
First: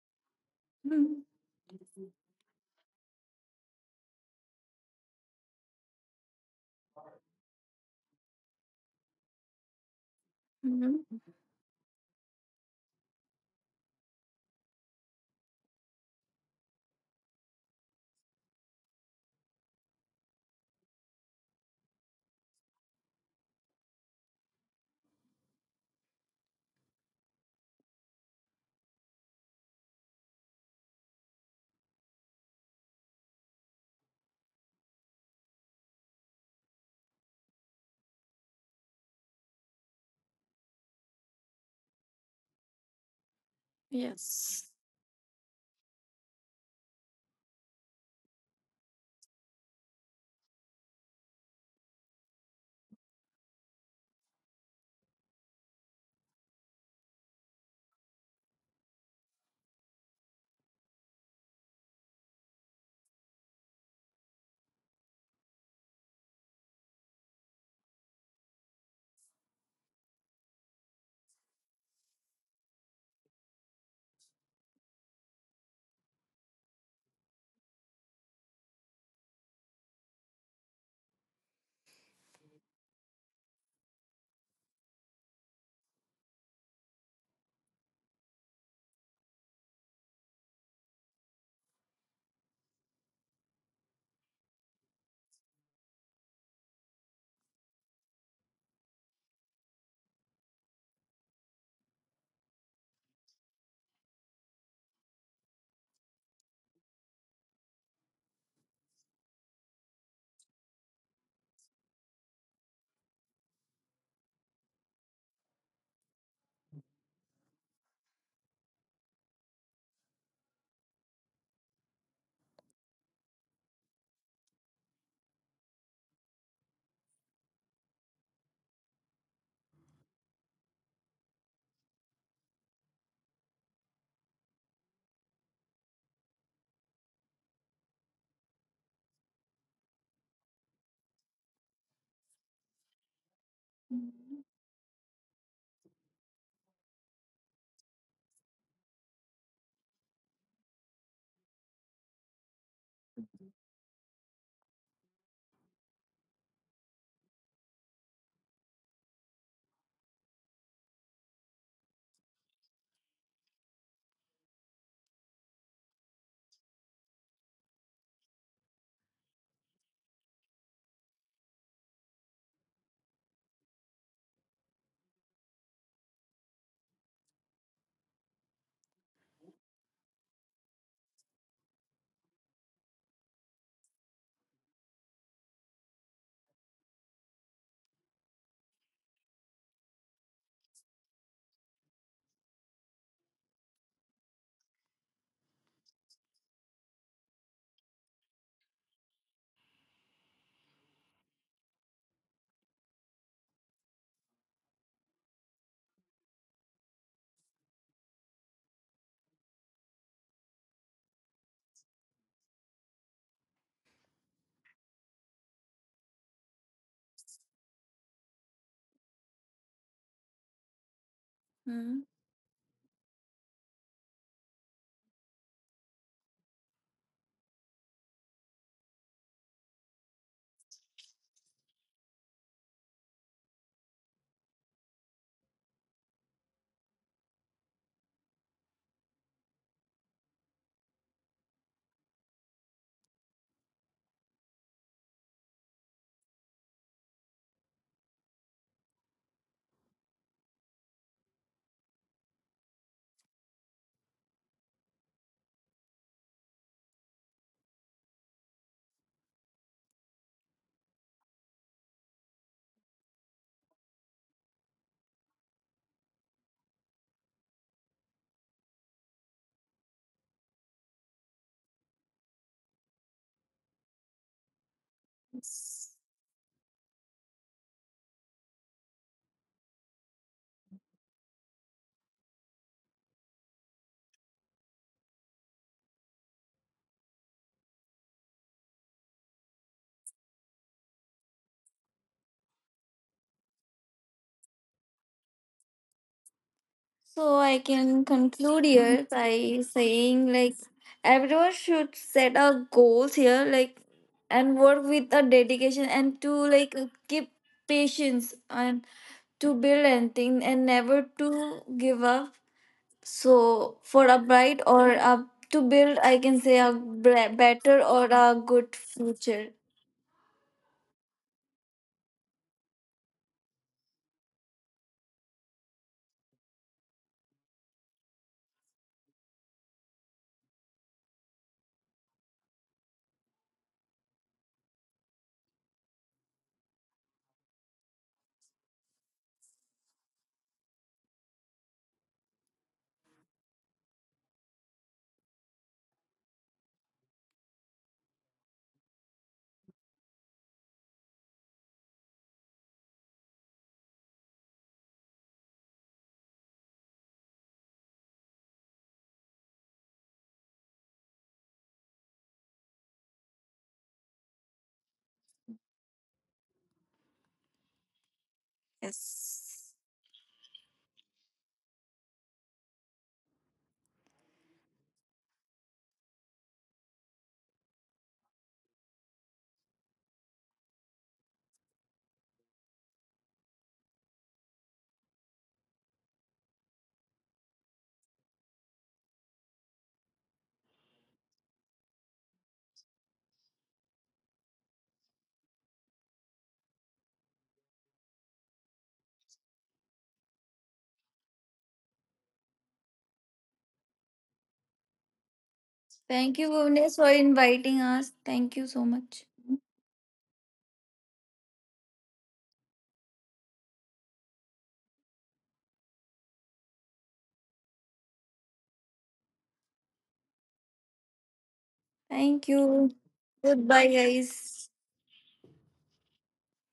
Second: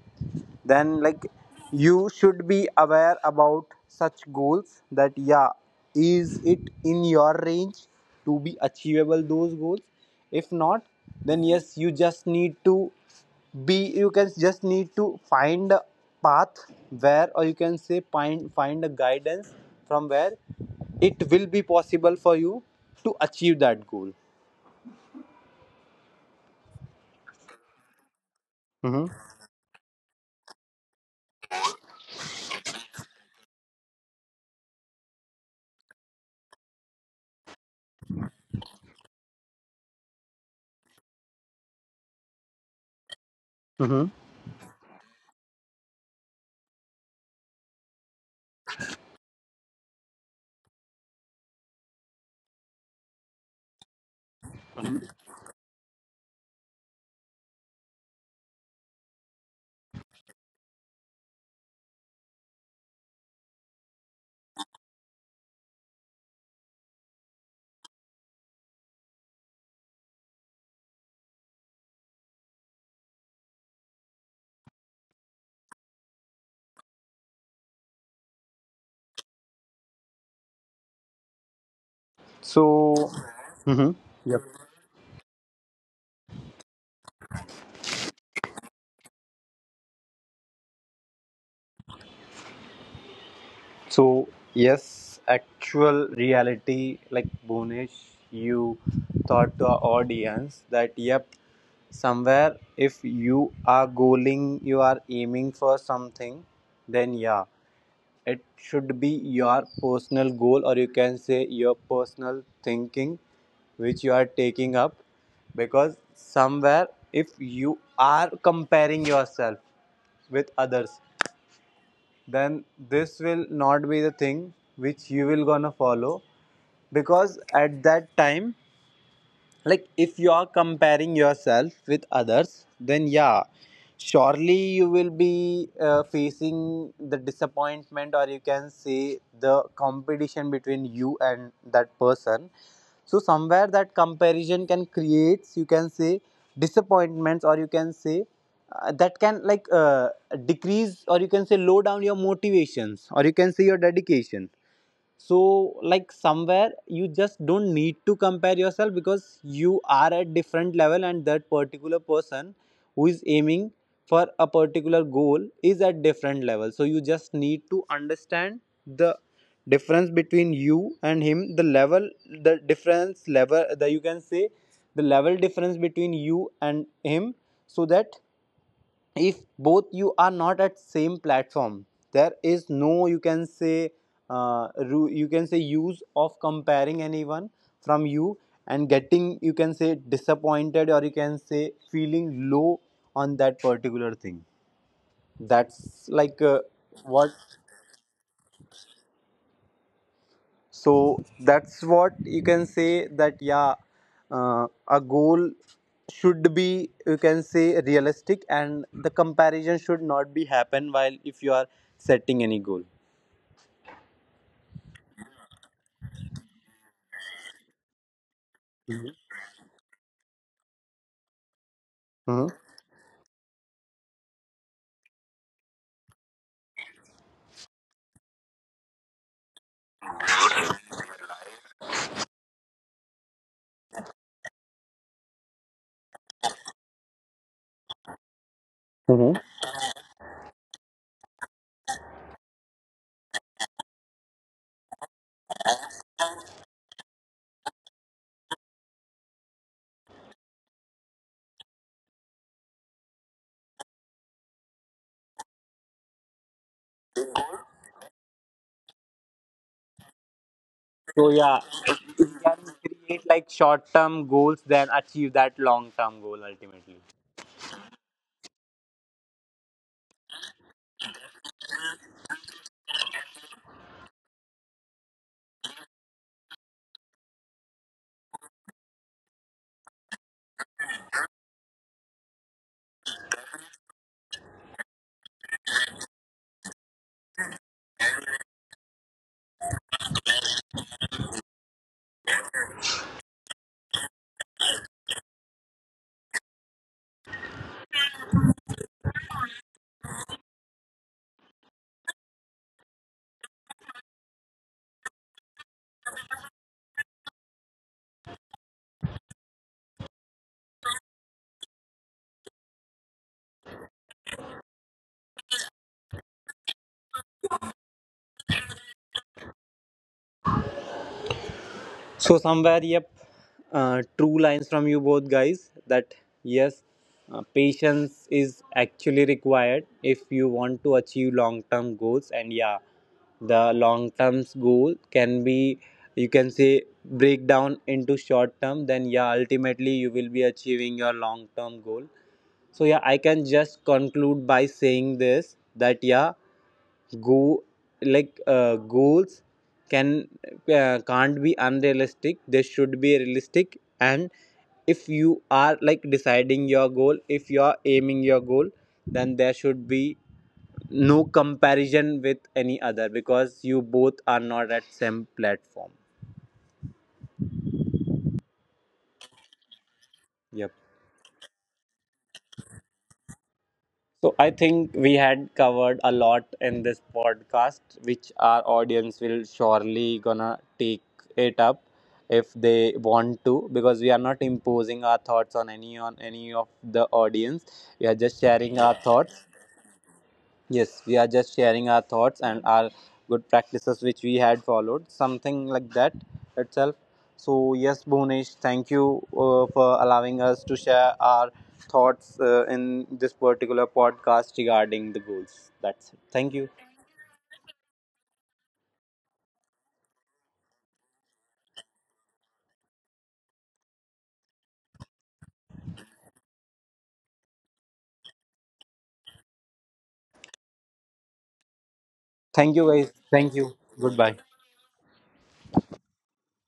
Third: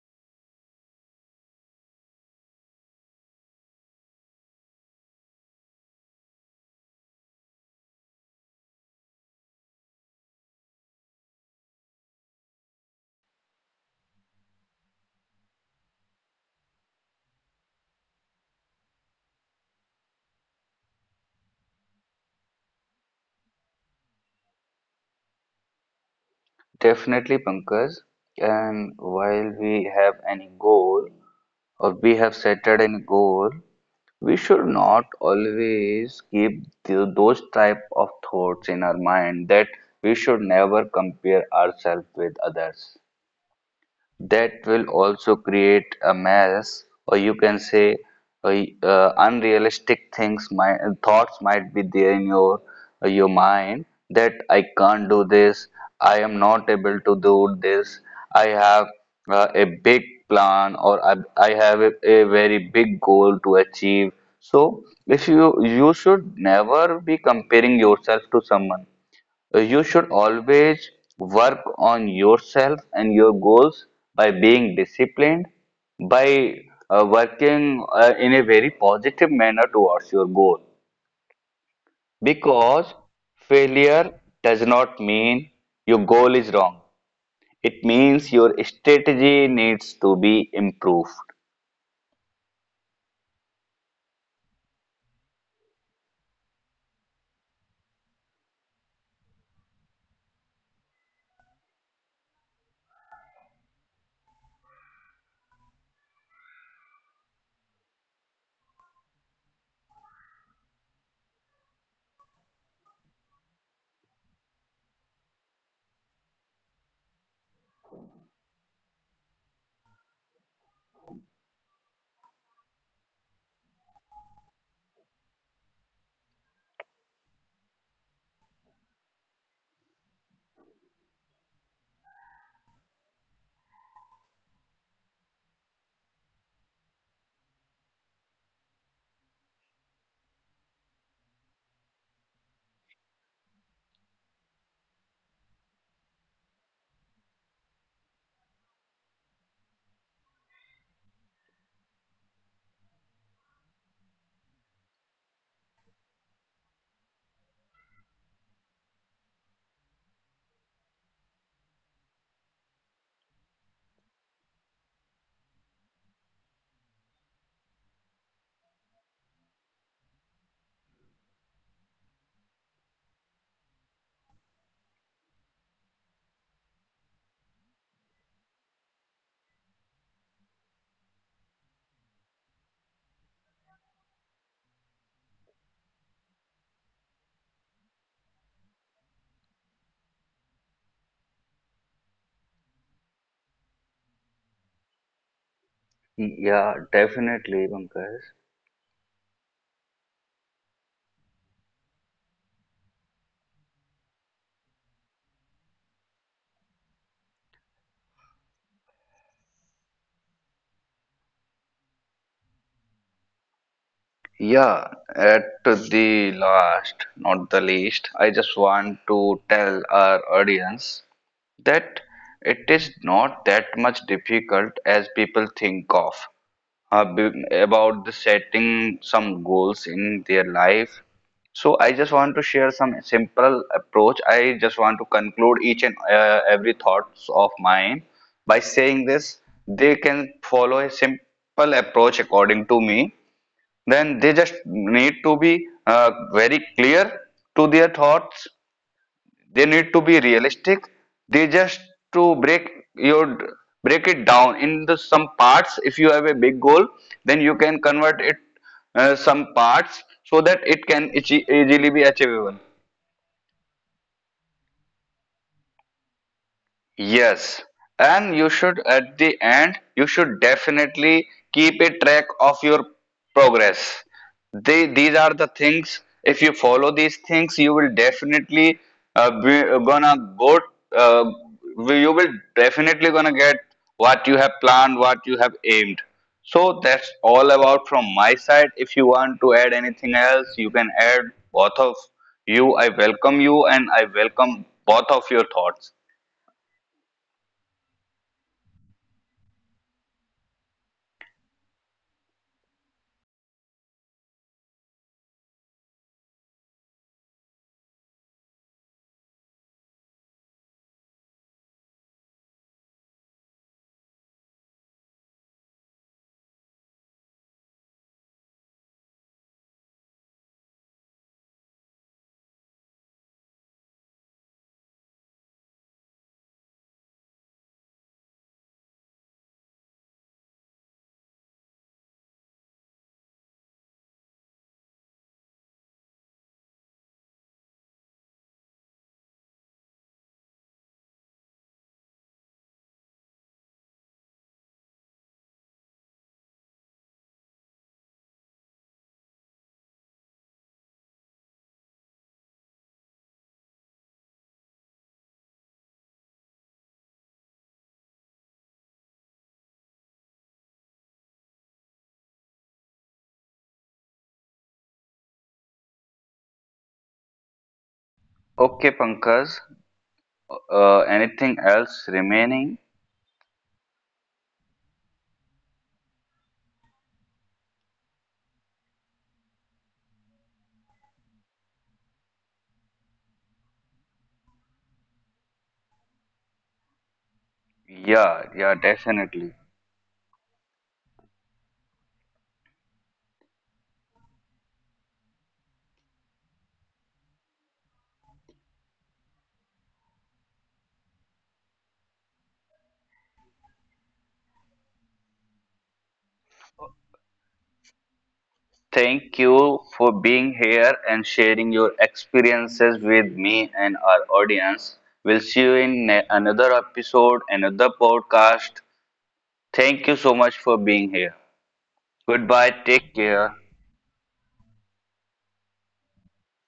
Speaker 2: then
Speaker 1: Mhm.
Speaker 2: like you should be aware about such goals that yeah, is it in your range to be achievable those goals? If not,
Speaker 1: Mhm.
Speaker 2: then yes, you just need to be you can just need to find a path where, or you can say find a guidance from where it will be possible for you to achieve that goal.
Speaker 3: definitely, Pankaj. And
Speaker 2: Mm-hmm.
Speaker 3: while we have any goal or we have set any goal, we should not always keep those type of thoughts in our mind that we should never compare ourselves with others.
Speaker 2: Mm-hmm.
Speaker 3: That
Speaker 1: Yes.
Speaker 3: will also create a mess, or you can say uh, unrealistic things, my thoughts might be there in your mind, that I can't do this, I am not able to do this, I have a big plan, or I have a very big goal to achieve. So if you you should never be comparing yourself to someone. You should always work on yourself and your goals by being disciplined, by working in a very positive manner towards your goal. Because
Speaker 2: So. Mm-hmm.
Speaker 3: failure
Speaker 2: Yep.
Speaker 3: does not mean your goal is wrong. It means your strategy needs to be improved.
Speaker 2: So, yes, actual reality, like Bhunesh, you thought to our audience that, yep, somewhere if you are goaling, you are aiming for something, then yeah, it should be your personal goal, or you can say your personal thinking which you are taking up. Because somewhere, if you are comparing yourself with others, then this will not be the thing which you will gonna follow, because at that time, like if you are comparing yourself with others, then yeah, surely you will be facing the disappointment or you can say the competition between you and that person. So somewhere that
Speaker 1: Mhm.
Speaker 2: comparison can create, you can say, disappointments, or you can say that can like decrease, or you can say low down your motivations, or you can say your dedication. So like somewhere you just don't need to compare yourself, because you are at different level, and that particular person who is aiming for a particular goal is at different level. So you just need to understand the difference between you and him, the level, the difference level, the you can say the level difference between you and him, so that if both you are not at same platform, there is no you can say uh, you can say use of comparing anyone from you and getting you can say disappointed or you can say feeling low on that particular thing. That's like
Speaker 3: Yeah,
Speaker 2: what
Speaker 3: definitely, Pankaj.
Speaker 2: so that's what you can say that yeah, a goal should be you can say realistic, and the comparison should not be happen while if you are setting any goal.
Speaker 3: Yeah, at the last, not the least, I just want to tell our audience that
Speaker 2: Mhm.
Speaker 3: it is not that much difficult as people think of about the setting some goals in their life. So I just want to share some simple approach. I just want to conclude each and every thoughts of mine by saying
Speaker 2: Mhm.
Speaker 3: this. They can follow a simple approach according to me. Then they just need to be very clear to their thoughts, they need to be realistic, they just to your break it down into some parts. If you have a big goal, then you can convert it some parts so that it can
Speaker 2: So yeah,
Speaker 3: easily be
Speaker 2: if you
Speaker 3: achievable.
Speaker 2: can create like short term goals, then achieve that long term goal ultimately.
Speaker 3: Yes, and you should at the end, you should definitely keep a track of your progress. They, these are the
Speaker 1: Yes.
Speaker 3: things. If you follow these things, you will definitely be gonna go. Uh, you will definitely gonna get what you have planned, what you have aimed. So that's all about from my side. If you want to add anything else, you can add, both of you. I welcome you, and I welcome both of your thoughts.
Speaker 1: So I can conclude here by saying like everyone should set a goals here, like, and work with a dedication and to like keep patience and to build anything and never to give up. So for a bright or a, to build I can say a better or a good future.
Speaker 2: So somewhere, yep, true lines from you both guys that yes, patience is actually required if you want to achieve long-term goals, and yeah, the long-term goal can be you can say break down into short-term. Then yeah, ultimately you will be achieving your long-term goal. So yeah, I can just conclude by saying this that yeah, go like goals can can't be unrealistic, they should be realistic, and if you are like deciding your goal, if you are aiming your goal, then there should be no comparison with any other, because you both are not at same platform.
Speaker 3: Okay, Pankaj,
Speaker 2: Yep.
Speaker 3: anything else remaining?
Speaker 2: So I think we had covered a lot in this podcast, which our audience will surely gonna take it up if they want to, because we are not imposing our thoughts on any of the audience. We are just
Speaker 3: Yeah, yeah,
Speaker 2: sharing our thoughts.
Speaker 3: definitely.
Speaker 2: Yes, we are just sharing our thoughts and our good practices which we had followed, something like that itself. So, yes, Bhunesh, thank you for allowing us to share our thoughts in this particular podcast regarding the goals. That's it.
Speaker 1: Thank you,
Speaker 2: Thank you.
Speaker 1: Bhuvnesh, for inviting us. Thank you so much.
Speaker 3: Thank you for being here and sharing your experiences with me and our audience. We'll see you in another episode, another podcast. Thank you so much for being here.
Speaker 1: Thank
Speaker 3: Goodbye,
Speaker 2: Thank
Speaker 1: you.
Speaker 2: you,
Speaker 3: take
Speaker 2: guys.
Speaker 3: care.
Speaker 2: Thank you.
Speaker 1: Goodbye,
Speaker 2: Goodbye.
Speaker 1: guys.